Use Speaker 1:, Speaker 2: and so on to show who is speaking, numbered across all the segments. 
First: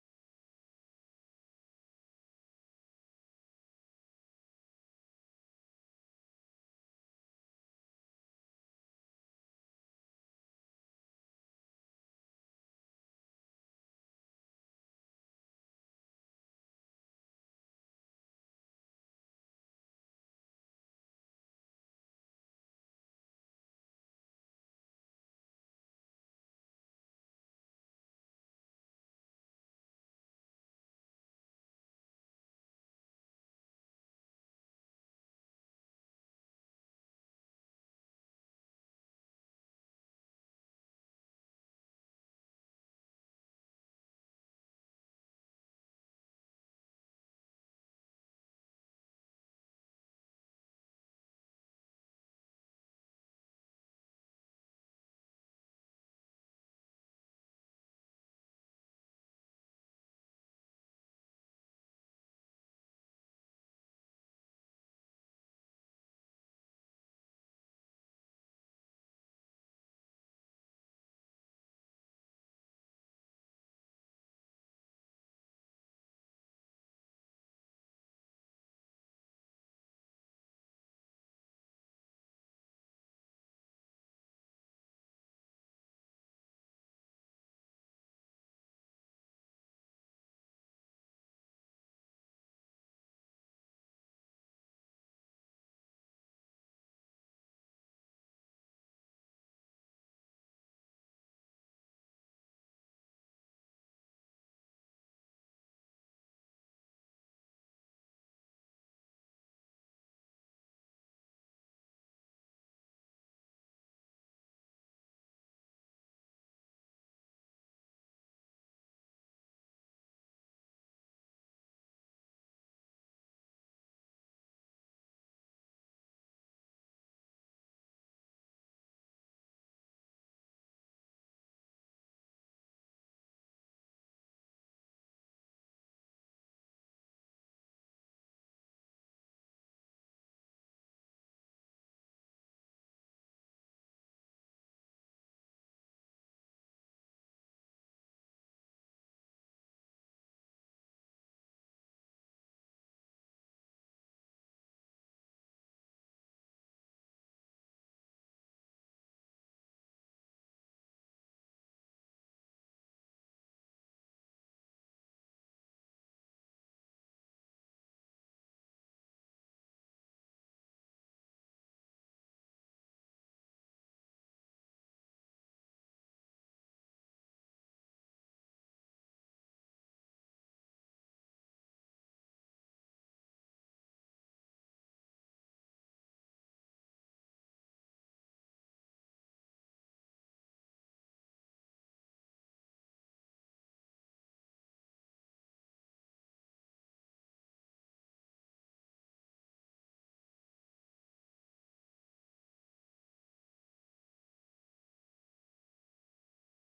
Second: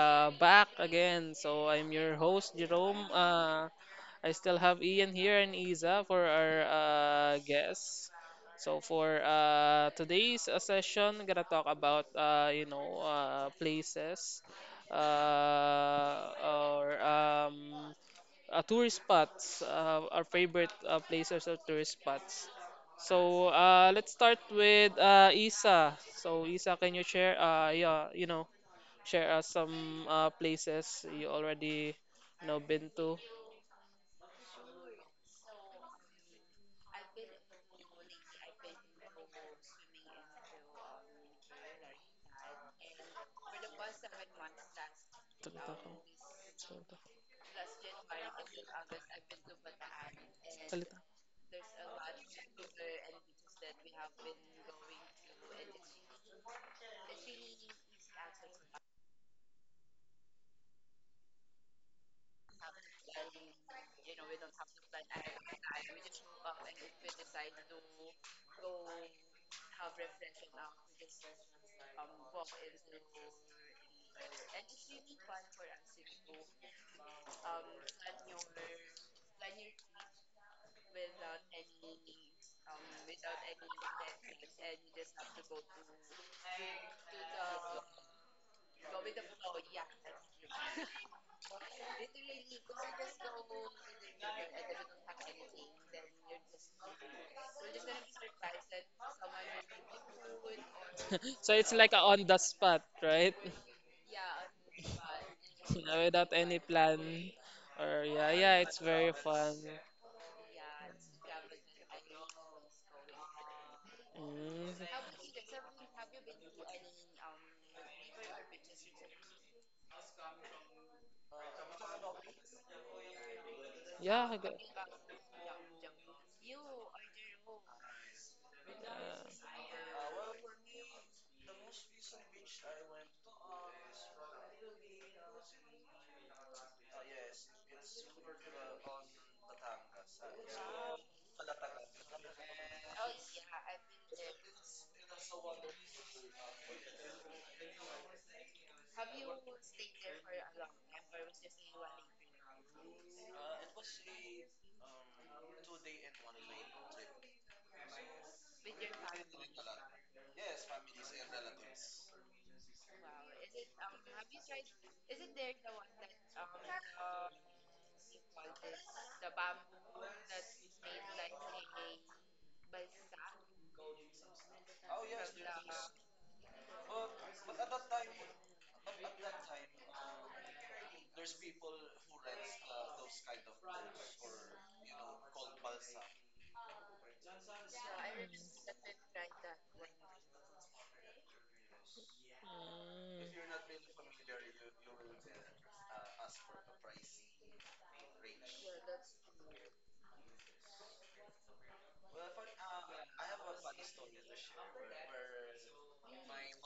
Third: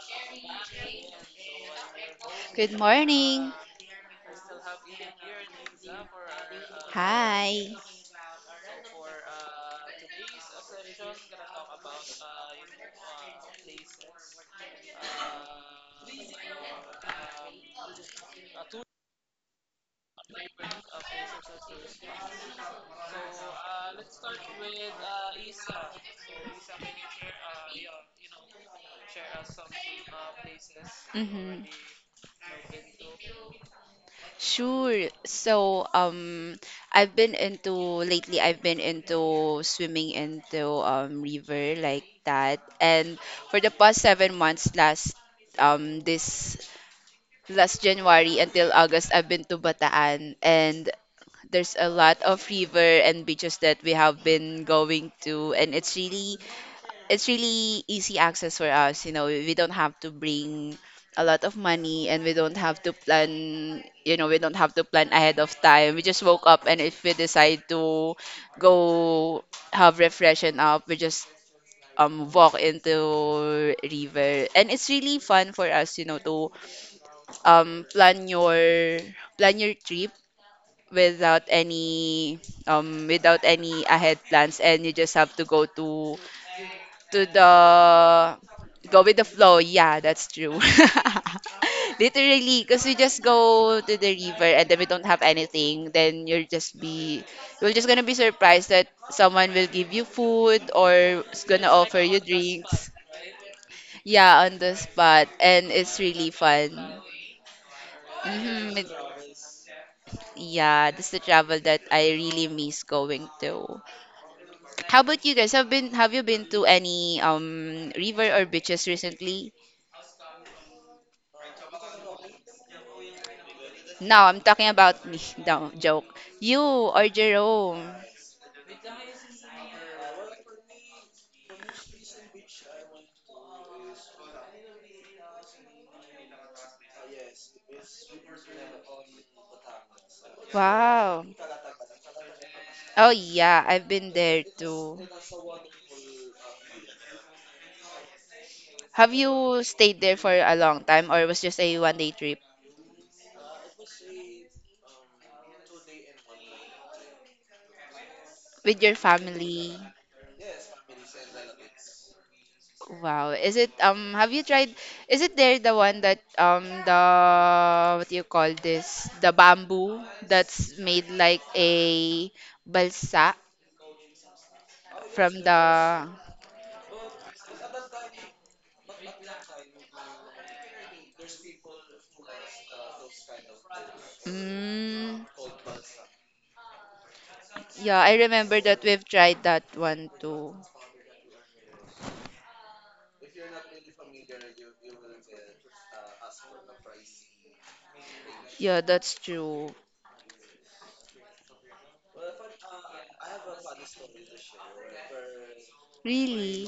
Speaker 1: back again. So I'm your host
Speaker 2: Good
Speaker 1: Jerome.
Speaker 2: morning.
Speaker 1: I still have Ian here and Isa for our
Speaker 2: Hi.
Speaker 1: guests. So for today's session, gonna talk about places or tourist spots, our favorite places or tourist spots. So let's start with Isa. So Isa, can you share? Share us some places you
Speaker 2: Mm-hmm.
Speaker 1: already, been to.
Speaker 2: Sure. I've been into lately. I've been into swimming into river like that, and for the past 7 months, um this last January until August, I've been to Bataan. And there's a lot of river and beaches that we have been going to, and it's really easy access for us. You know, we don't have to bring a lot of money, and we don't have to plan. You know, we don't have to plan ahead of time. We just woke up, and if we decide to go have refreshing up, we just walk into river, and it's really fun for us, you know, to um plan your plan your trip without any without any ahead plans, and you just have to to the go with the flow. Yeah, that's true. Literally, because we just go to the river, and then we don't have anything, then you're just gonna be surprised that someone will give you food or is
Speaker 1: So
Speaker 2: gonna
Speaker 1: it's like a
Speaker 2: offer you
Speaker 1: on the spot,
Speaker 2: drinks.
Speaker 1: right?
Speaker 2: Yeah, on the spot, and it's
Speaker 1: Without
Speaker 2: really
Speaker 1: any
Speaker 2: fun.
Speaker 1: plan, or yeah, yeah,
Speaker 2: Hmm,
Speaker 1: it's very fun.
Speaker 2: yeah, this is the travel that I really miss going to.
Speaker 1: Mm.
Speaker 2: How about you guys? Have you been to any river or beaches recently? No,
Speaker 1: Yeah.
Speaker 2: I'm talking about me. No, joke. You or Jerome?
Speaker 1: Yeah.
Speaker 2: Wow. Oh yeah, I've been there too. Have you stayed there for a long time, or was just a 1 day trip with your family? Wow. Is it have you tried, is it there the one that the what do you call this, the bamboo that's made like a balsa? from the mm, yeah, I remember that we've tried that one too.
Speaker 1: Mm.
Speaker 2: Yeah, that's true. Really?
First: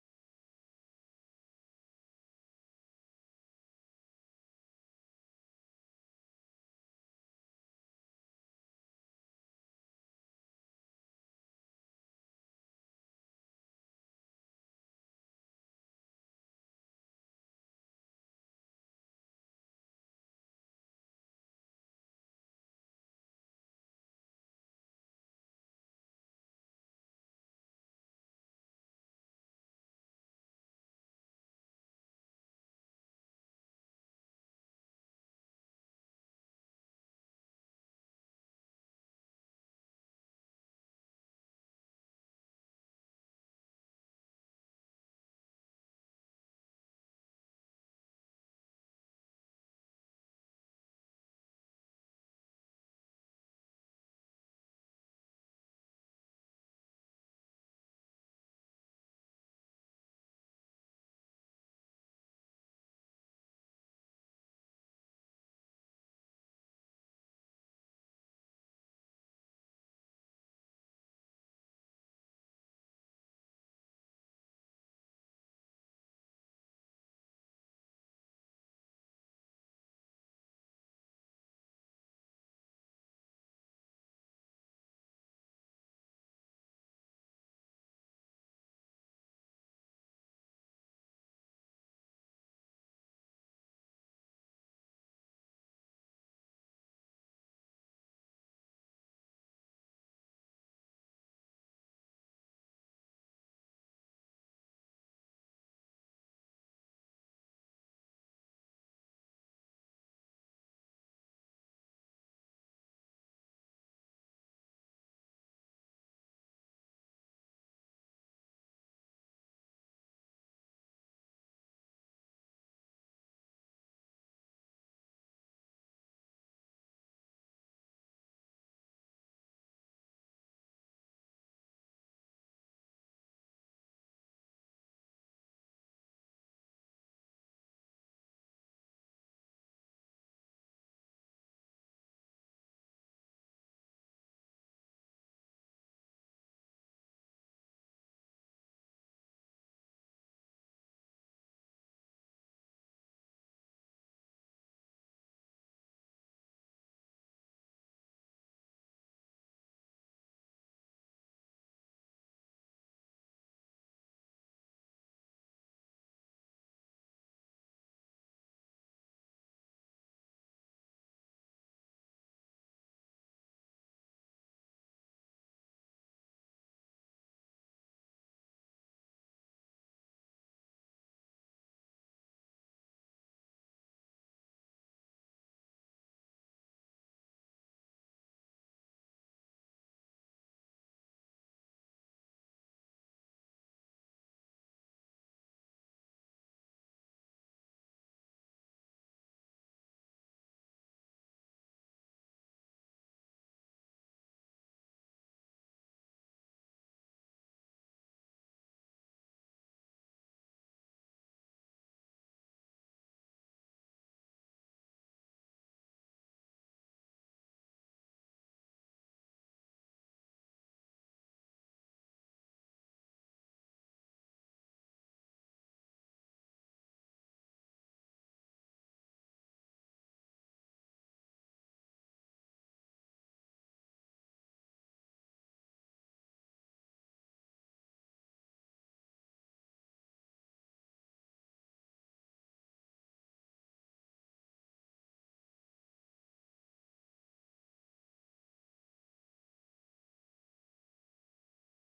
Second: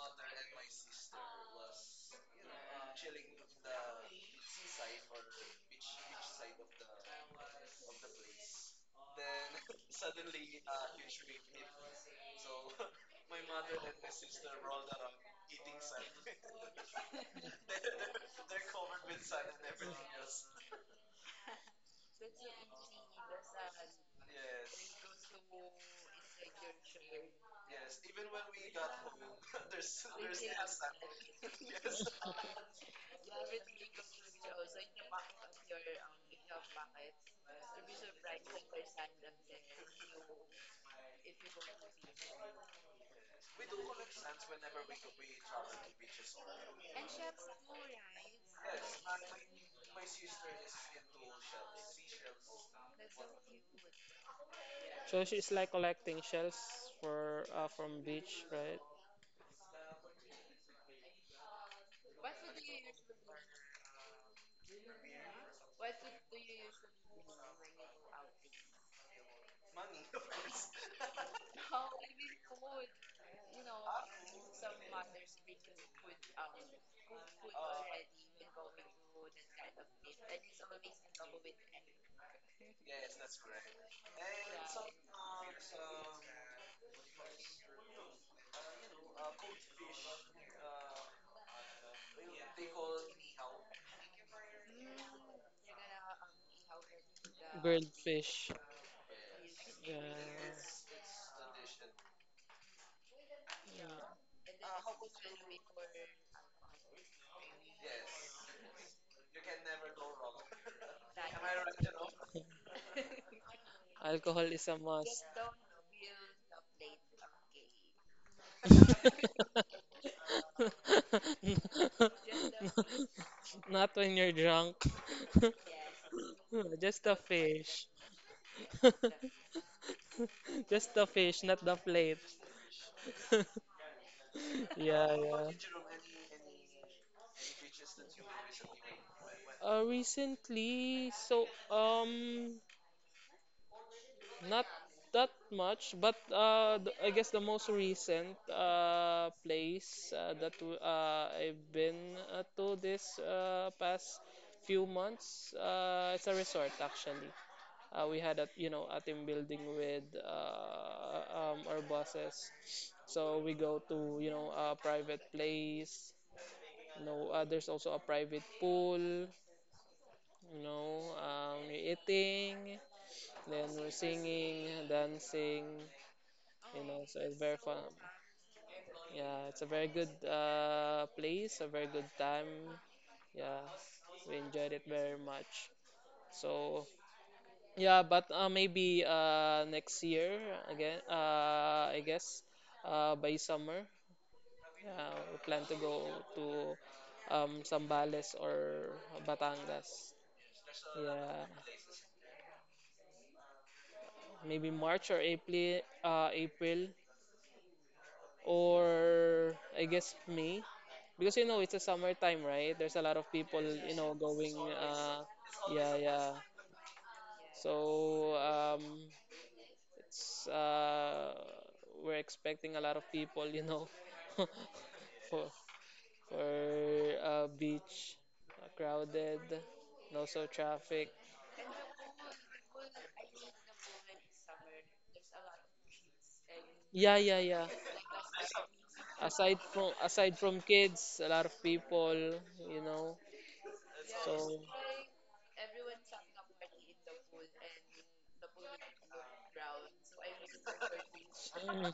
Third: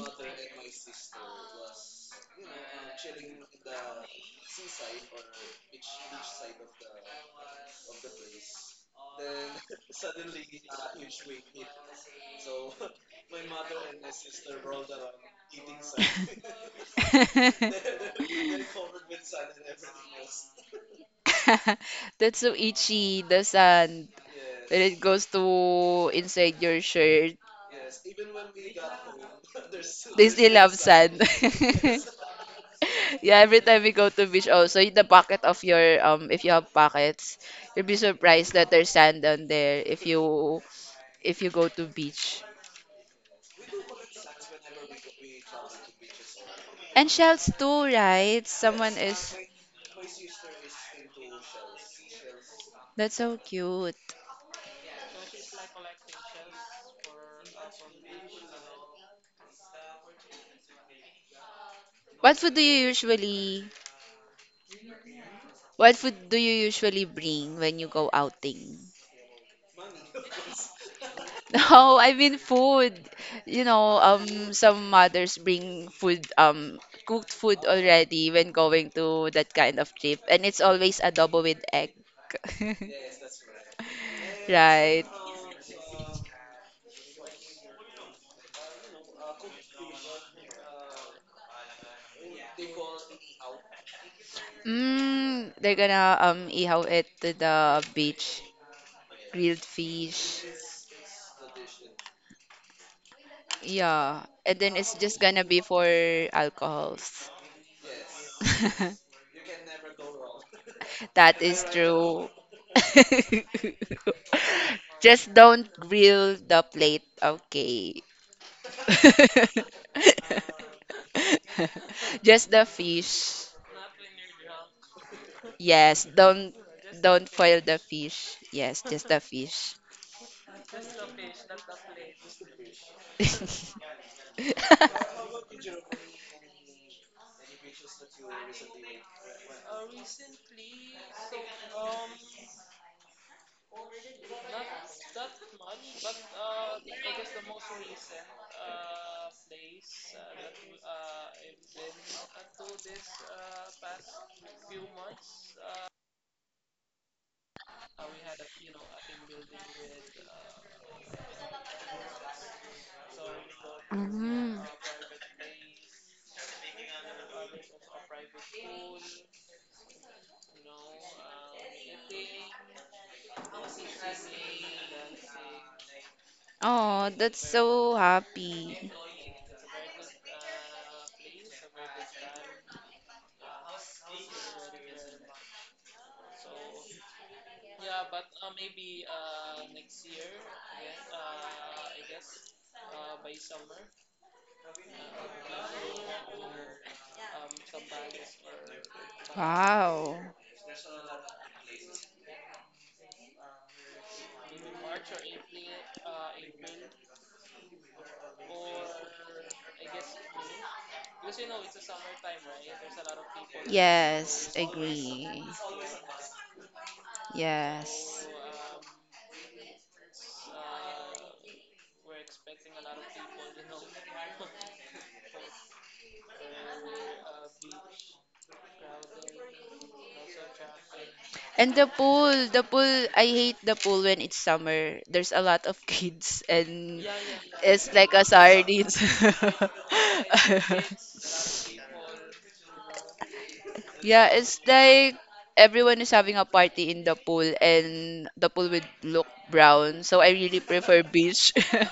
Speaker 2: That's so itchy, the sand. When it goes to inside your shirt, they still have sand. Yeah, every time we go to beach also, in the pocket of your if you have pockets, you'll be surprised that there's sand down there if you go to beach. And shells too, right? Someone is, that's so cute.
Speaker 1: So she's like collecting shells for from beach, right?
Speaker 2: What food do you usually what food do you usually bring when you go outing? No, I mean food. You know, some mothers bring food, cooked food already when going to that kind of trip, and it's always adobo with egg. Right. Mm, they're gonna ihaw it to the
Speaker 1: Grilled
Speaker 2: beach,
Speaker 1: fish.
Speaker 2: grilled fish.
Speaker 1: Yeah. Yeah.
Speaker 2: Yeah, and then it's just gonna be for alcohols. That is true.
Speaker 1: Alcohol is a must.
Speaker 2: Just don't grill the plate, okay? Just the fish.
Speaker 1: Not when you're drunk.
Speaker 2: Yes, don't
Speaker 1: Just the
Speaker 2: don't foil the
Speaker 1: fish.
Speaker 2: fish. Yes, just the fish.
Speaker 1: Just the fish, not the plates. Yeah, yeah. Recently, not that much, but I guess the most recent place I've been to this past few months it's a resort actually. We had a you know a team building with our bosses, so we go to you know
Speaker 2: Mhm.
Speaker 1: a private place. You know, there's also a private pool. You know, we're eating, then we're singing, dancing. You know,
Speaker 2: Oh,
Speaker 1: so it's
Speaker 2: that's
Speaker 1: very fun.
Speaker 2: so happy.
Speaker 1: Yeah, it's a very good place, a very good time. Yeah, we enjoyed it very much. So yeah, but maybe next year again. I guess by summer, yeah, we plan to go to Sambales or Batangas.
Speaker 2: Wow.
Speaker 1: Yeah, maybe March or April, April or I guess May, because you know it's a summertime, right? There's a lot of people, you know,
Speaker 2: Yes,
Speaker 1: going.
Speaker 2: agree.
Speaker 1: Yeah, yeah.
Speaker 2: Yes.
Speaker 1: So it's we're expecting a lot of people, you know, for for beach crowded and also traffic.
Speaker 2: And the pool, I hate the pool when it's summer. There's a lot of kids, and yeah,
Speaker 1: Yeah, yeah, yeah.
Speaker 2: it's like a sardines,
Speaker 1: Aside
Speaker 2: yeah.
Speaker 1: from aside from kids, a lot of people, you know.
Speaker 2: Yeah,
Speaker 1: So
Speaker 2: it's like everyone is having a party in the pool, and the pool would look brown. So I really prefer beach.
Speaker 1: mm,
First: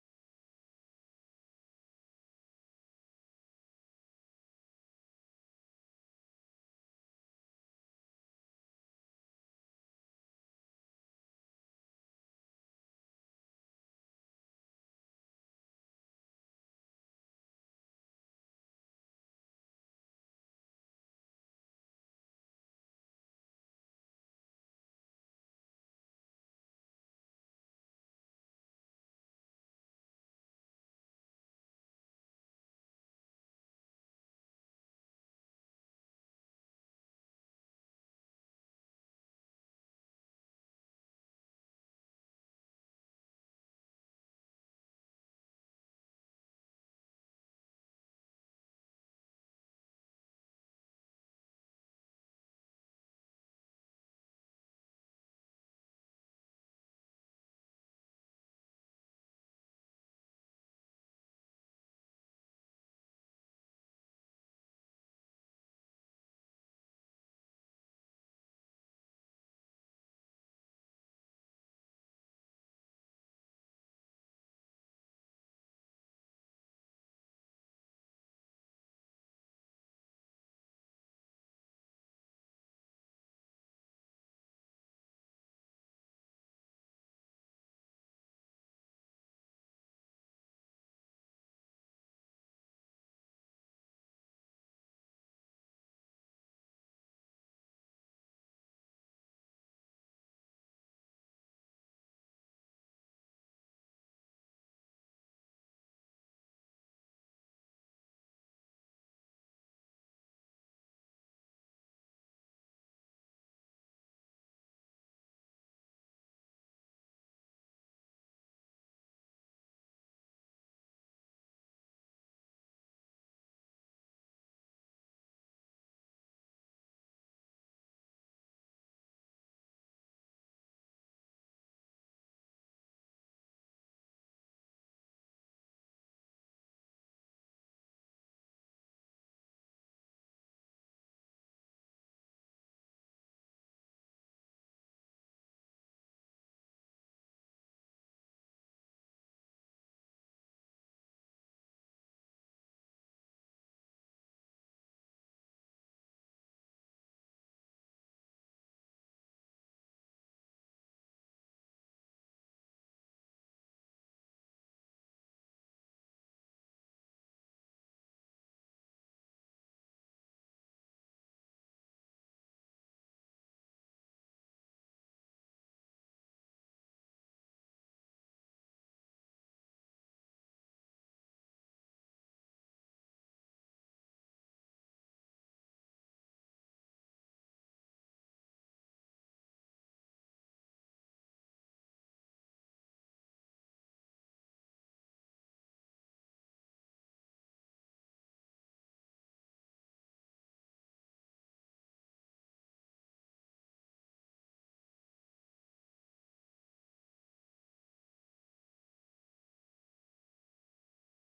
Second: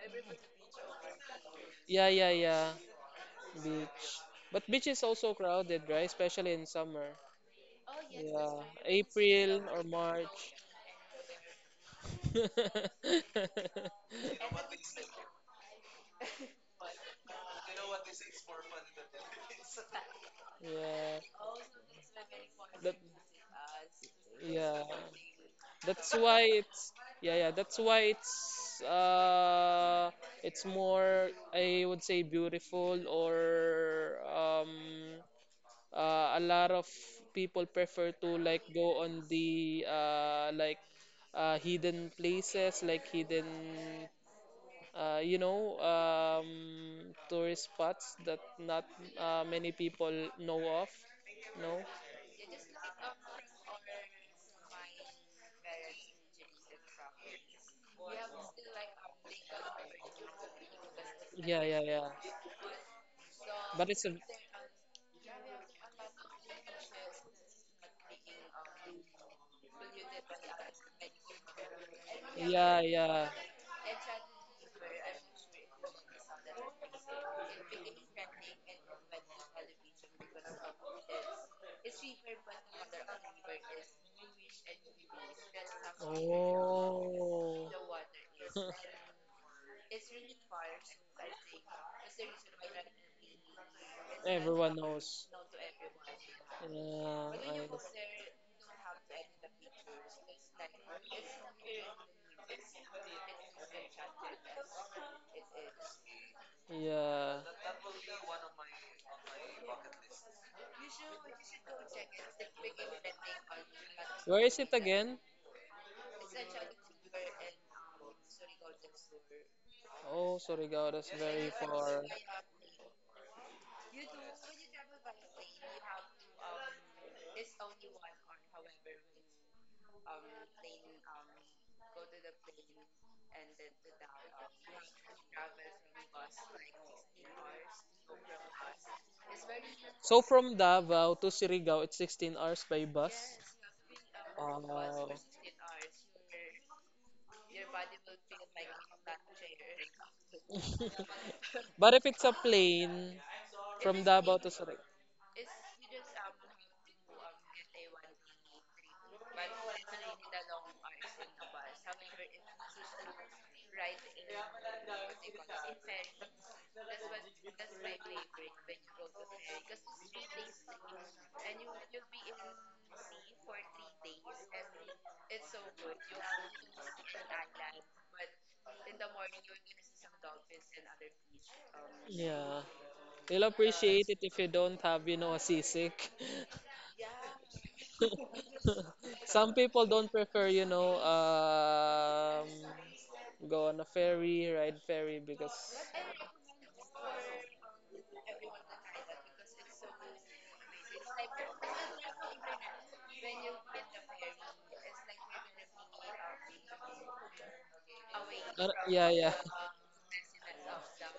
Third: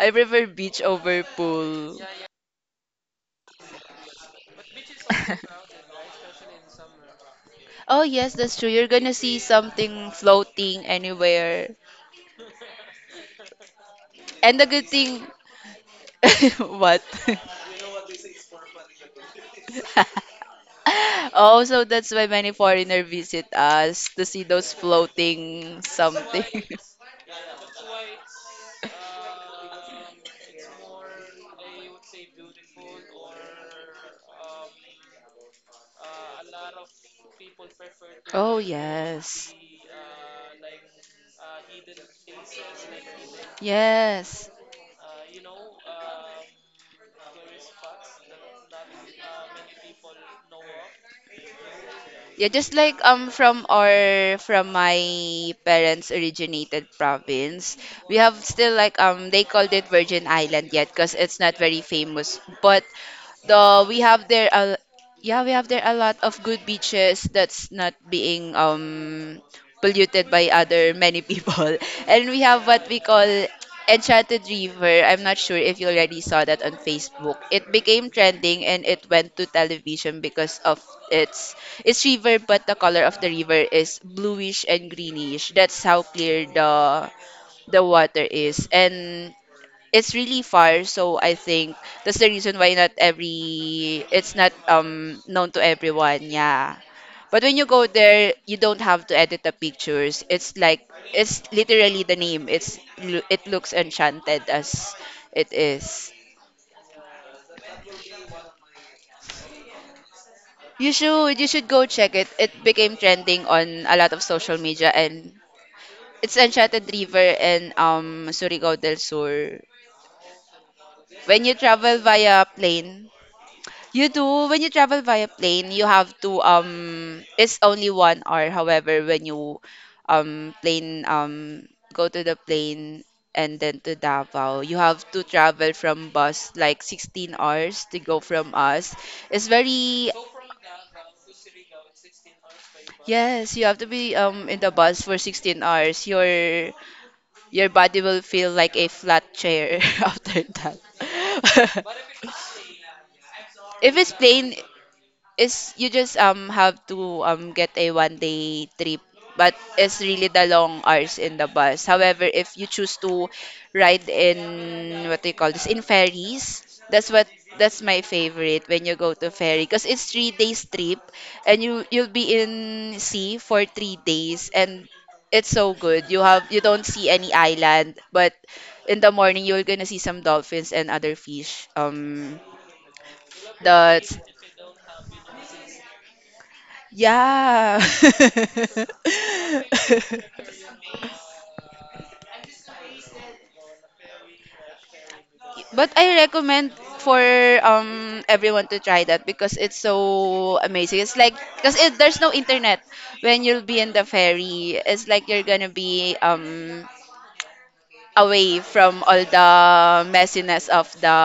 Speaker 2: I prefer beach over pool.
Speaker 1: yeah, yeah, yeah. Beach, but beach is also crowded, right? Especially in summer.
Speaker 2: Oh yes,
Speaker 1: Yeah,
Speaker 2: that's true. You're gonna see
Speaker 1: April or
Speaker 2: something
Speaker 1: March.
Speaker 2: floating anywhere. And the good thing what?
Speaker 1: Yeah.
Speaker 2: Oh, so that's why many foreigner visit us to see those
Speaker 1: yeah
Speaker 2: floating
Speaker 1: that's why
Speaker 2: something.
Speaker 1: it's yeah, yeah, that's why it's more I would say beautiful or a lot of people prefer to
Speaker 2: Oh
Speaker 1: like go on
Speaker 2: yes.
Speaker 1: the hidden places like hidden
Speaker 2: Yes.
Speaker 1: uh you know um tourist spots that not many people know of no.
Speaker 2: Yeah, just like from my parents' originated province, we have still like they called it Virgin Island yet because it's not
Speaker 1: Yeah, yeah,
Speaker 2: very
Speaker 1: yeah.
Speaker 2: famous. But the
Speaker 1: But
Speaker 2: we
Speaker 1: it's a
Speaker 2: have there a yeah, we have there a lot of good beaches that's not being polluted by other many people, and we have
Speaker 1: yeah,
Speaker 2: what we call
Speaker 1: yeah.
Speaker 2: Enchanted River. I'm not sure if you already saw that on Facebook. It became trending, and it went to television because of its it's river, but the color of the river is bluish and greenish. That's how clear the
Speaker 1: Oh.
Speaker 2: the water is, and it's really far. So I think that's the reason why not every it's not
Speaker 1: Everyone knows.
Speaker 2: known to everyone. Yeah.
Speaker 1: Yeah,
Speaker 2: But when you
Speaker 1: I,
Speaker 2: go there, you don't have to edit the pictures. It's like it's literally the name. It's it looks enchanted as it is.
Speaker 1: yeah.
Speaker 2: You should go check it. It became trending on a lot of
Speaker 1: Where
Speaker 2: social
Speaker 1: is it
Speaker 2: media,
Speaker 1: again?
Speaker 2: and it's Enchanted River in Surigao del Sur.
Speaker 1: Oh, so Surigao, that's
Speaker 2: When you
Speaker 1: very
Speaker 2: travel
Speaker 1: far.
Speaker 2: via plane, You do when you travel via plane, you have to it's only 1 hour. However, when you plane go to the plane and then to Davao, you have to travel from bus like 16 hours to go from us. It's very,
Speaker 1: So from Davao to Surigao, it's 16 hours by bus.
Speaker 2: yes, you have to be in the bus
Speaker 1: Wow.
Speaker 2: for 16 hours. Your body will feel like a flat chair after that.
Speaker 1: But if it's a plane
Speaker 2: If
Speaker 1: from
Speaker 2: it's
Speaker 1: Davao
Speaker 2: plain,
Speaker 1: to Surigao,
Speaker 2: is you just have to get a 1 day trip, but it's really the long hours in the bus. However, if you choose to ride in, what do you call this, in ferries, that's what that's my favorite when you go to ferry, because it's 3 days trip, and you'll be in sea for 3 days, and it's so good. You don't see any island, but in the morning you're gonna see some dolphins and other fish
Speaker 1: yeah, they'll
Speaker 2: the
Speaker 1: appreciate it if you don't have, you know, a seasick.
Speaker 2: Yeah.
Speaker 1: Some people don't prefer, you know, go on a ferry, ride ferry because,
Speaker 2: But I recommend for everyone to try that because it's so amazing. It's like, because it, there's no internet when you'll be in the ferry. It's like you're gonna be away from
Speaker 1: Yeah,
Speaker 2: all
Speaker 1: yeah,
Speaker 2: the messiness of the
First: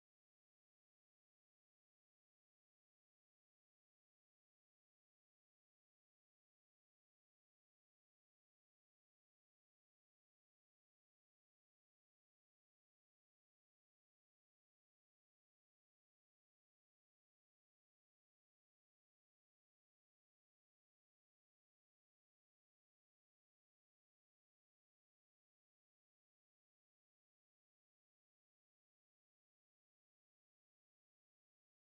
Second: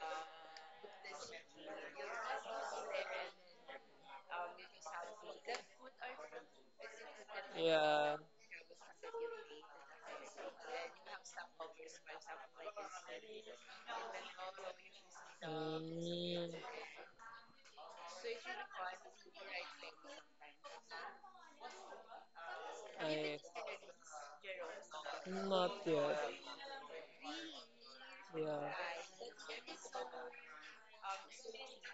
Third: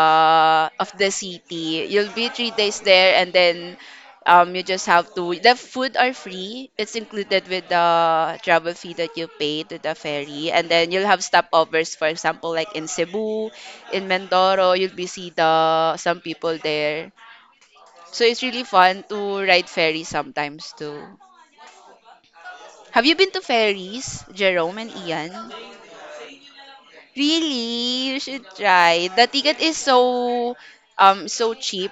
Speaker 2: of the city. You'll be 3 days there, and then you just have to. The food are free. It's included with the
Speaker 1: yeah.
Speaker 2: travel fee that you pay to the ferry, and then you'll have stopovers. For example, like in Cebu, in Mindoro, you'll be see the some
Speaker 1: Mm,
Speaker 2: people there. So it's really fun to ride ferry sometimes too. Have you been
Speaker 1: I,
Speaker 2: to ferries, Jerome and Ian?
Speaker 1: not yet.
Speaker 2: Really, you should
Speaker 1: Yeah.
Speaker 2: try. The ticket is so so cheap,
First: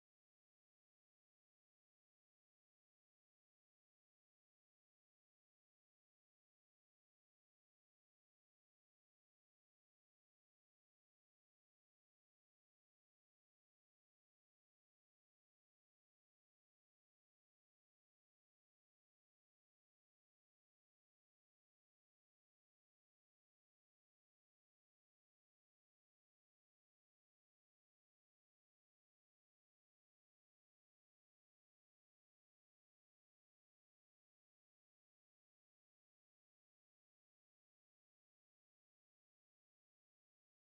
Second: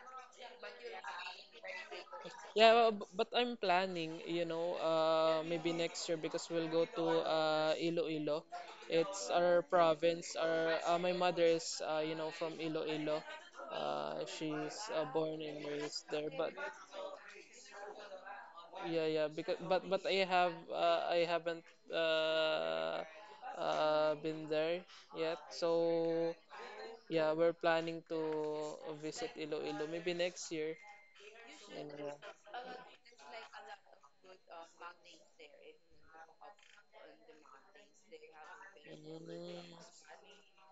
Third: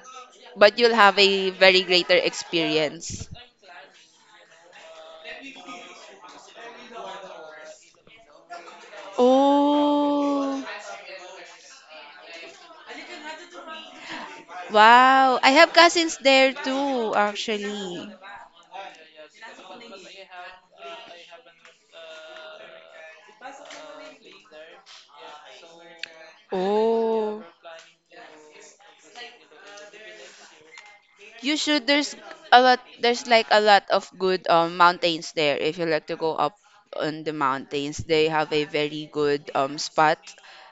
Speaker 2: but you'll have a very greater
Speaker 1: Yeah, well, b-
Speaker 2: experience.
Speaker 1: but I'm planning, you know, maybe next year because we'll go to Iloilo. It's our province.
Speaker 2: Oh,
Speaker 1: Our My mother is, you know, from Iloilo. She's
Speaker 2: wow.
Speaker 1: born
Speaker 2: I
Speaker 1: and
Speaker 2: have
Speaker 1: raised
Speaker 2: cousins
Speaker 1: there. But
Speaker 2: there too, actually.
Speaker 1: yeah, yeah, because but I have I haven't uh, been there yet. So yeah,
Speaker 2: Oh.
Speaker 1: we're planning to visit Iloilo maybe next year.
Speaker 2: You should.
Speaker 1: And,
Speaker 2: There's a lot. There's like a lot of good mountains there. If you like to go up on the mountains, they have a very good
Speaker 1: mm.
Speaker 2: spot,